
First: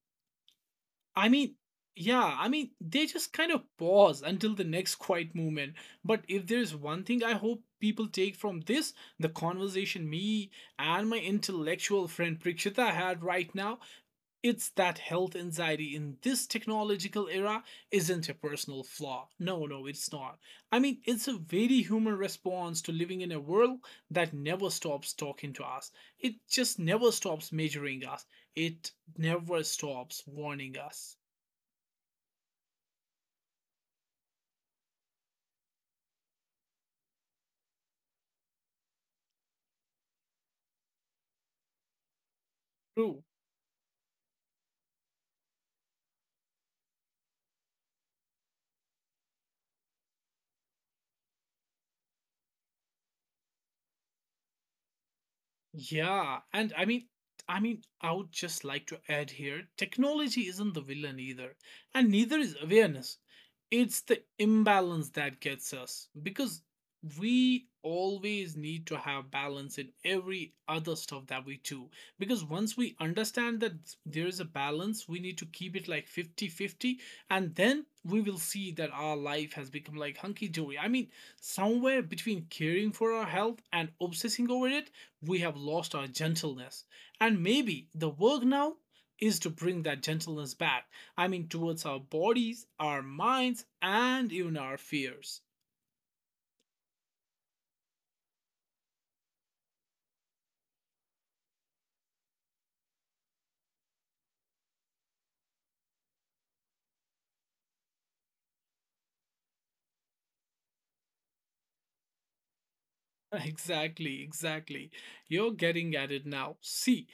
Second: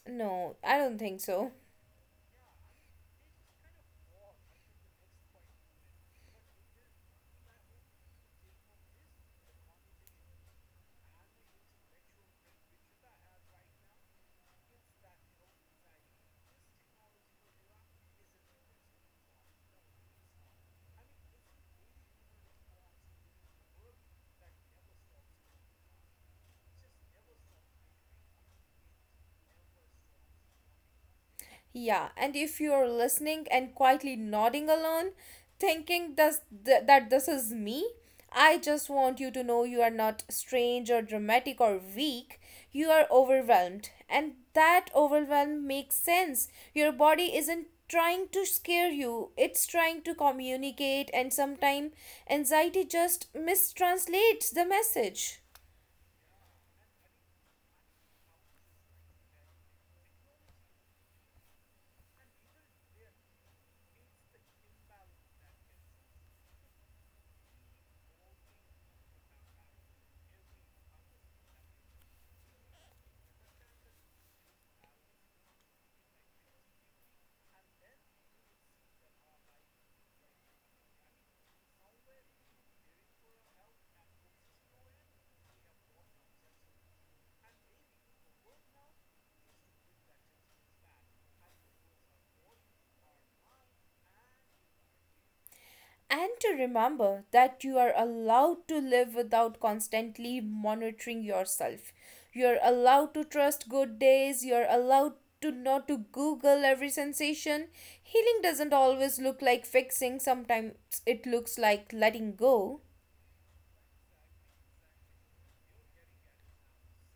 No, I don't think
I
so.
mean, yeah, I mean, they just kind of pause until the next quiet moment. But if there's one thing I hope people take from this, the conversation me and my intellectual friend Prakshita had right now, it's that health anxiety in this technological era isn't a personal flaw. No, no, it's not. I mean, it's a very human response to living in a world that never stops talking to us. It just never stops measuring us. It never stops warning us.
Yeah, and if you're listening and quietly nodding along, thinking that this is me, I just want you to know you are not strange or dramatic or weak. You are
True.
overwhelmed, and that overwhelm makes sense. Your body isn't trying to scare you, it's trying to communicate, and sometimes anxiety just mistranslates the message.
Yeah, and I mean, I would just like to add here, technology isn't the villain either, and neither is awareness. It's the imbalance that gets us because we always need to have balance in every other stuff that we do. Because once we understand that there is a balance, we need to keep it like 50-50, and then we will see that our life has become like hunky dory. I mean, somewhere between caring for our health and obsessing over it, we have lost our gentleness. And maybe the work now is to bring that gentleness back. I mean, towards our bodies, our minds, and even our fears.
And to remember that you are allowed to live without constantly monitoring yourself. You're allowed to trust good days, you're allowed to not to google every sensation. Healing doesn't always look like fixing, sometimes it looks like letting go.
Exactly, exactly. You're getting at it now. See,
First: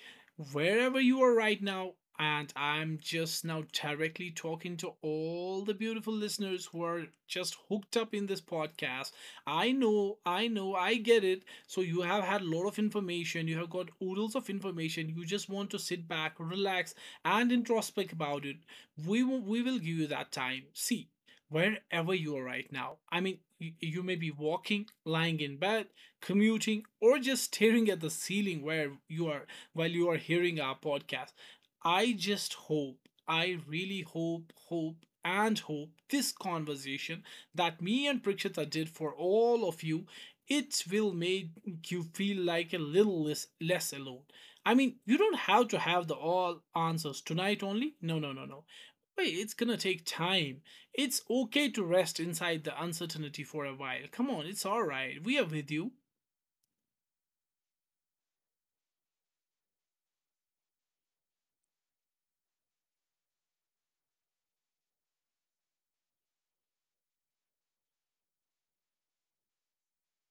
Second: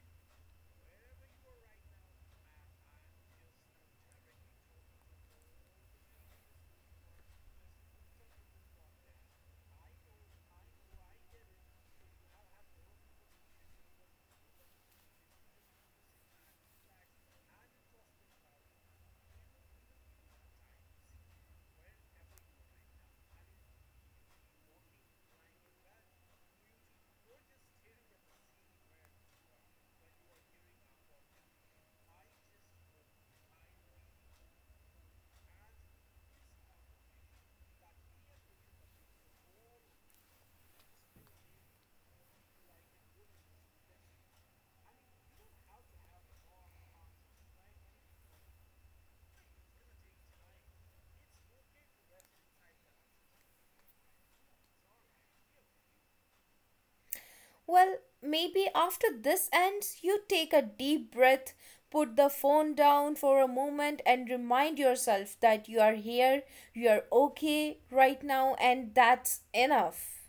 wherever you are right now, and I'm just now directly talking to all the beautiful listeners who are just hooked up in this podcast. I know, I know, I get it. So you have had a lot of information, you have got oodles of information. You just want to sit back, relax, and introspect about it. We will give you that time. See, wherever you are right now. I mean, you may be walking, lying in bed, commuting, or just staring at the ceiling where you are while you are hearing our podcast. I just hope, I really hope, hope, and hope this conversation that me and Prakshita did for all of you, it will make you feel like a little less, less alone. I mean, you don't have to have the all answers tonight only. No, no, no, no. Wait, it's gonna take time. It's okay to rest inside the uncertainty for a while. Come on, it's alright. We are with you.
Well, maybe after this ends, you take a deep breath, put the phone down for a moment, and remind yourself that you are here, you are okay right now, and that's enough.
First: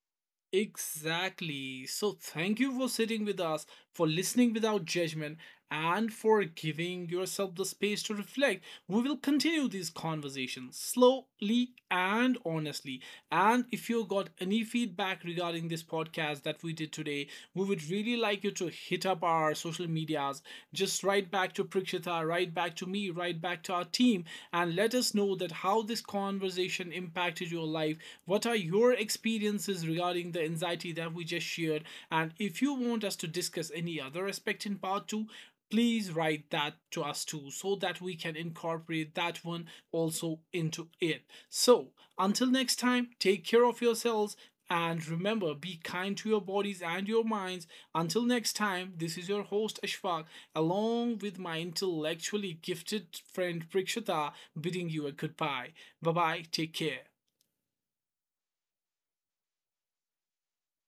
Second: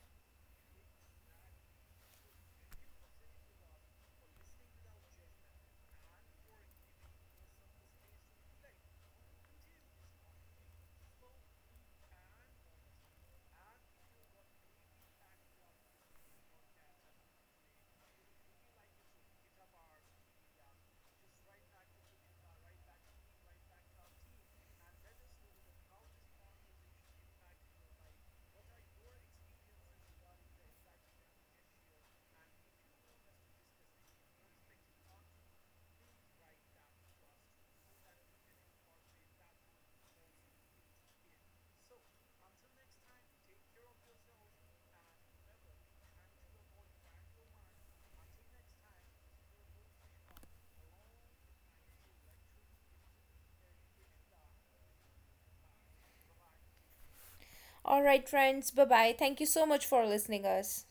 Exactly. So, thank you for sitting with us, for listening without judgment, and for giving yourself the space to reflect. We will continue these conversations slowly and honestly. And if you got any feedback regarding this podcast that we did today, we would really like you to hit up our social medias. Just write back to Prakshita, write back to me, write back to our team, and let us know that how this conversation impacted your life. What are your experiences regarding the anxiety that we just shared. And if you want us to discuss any other aspect in part two, please write that to us too so that we can incorporate that one also into it. So, until next time, take care of yourselves and remember be kind to your bodies and your minds. Until next time, this is your host Ashfaq along with my intellectually gifted friend Prakshita bidding you a goodbye. Bye bye, take care.
All right, friends. Bye bye. Thank you so much for listening us.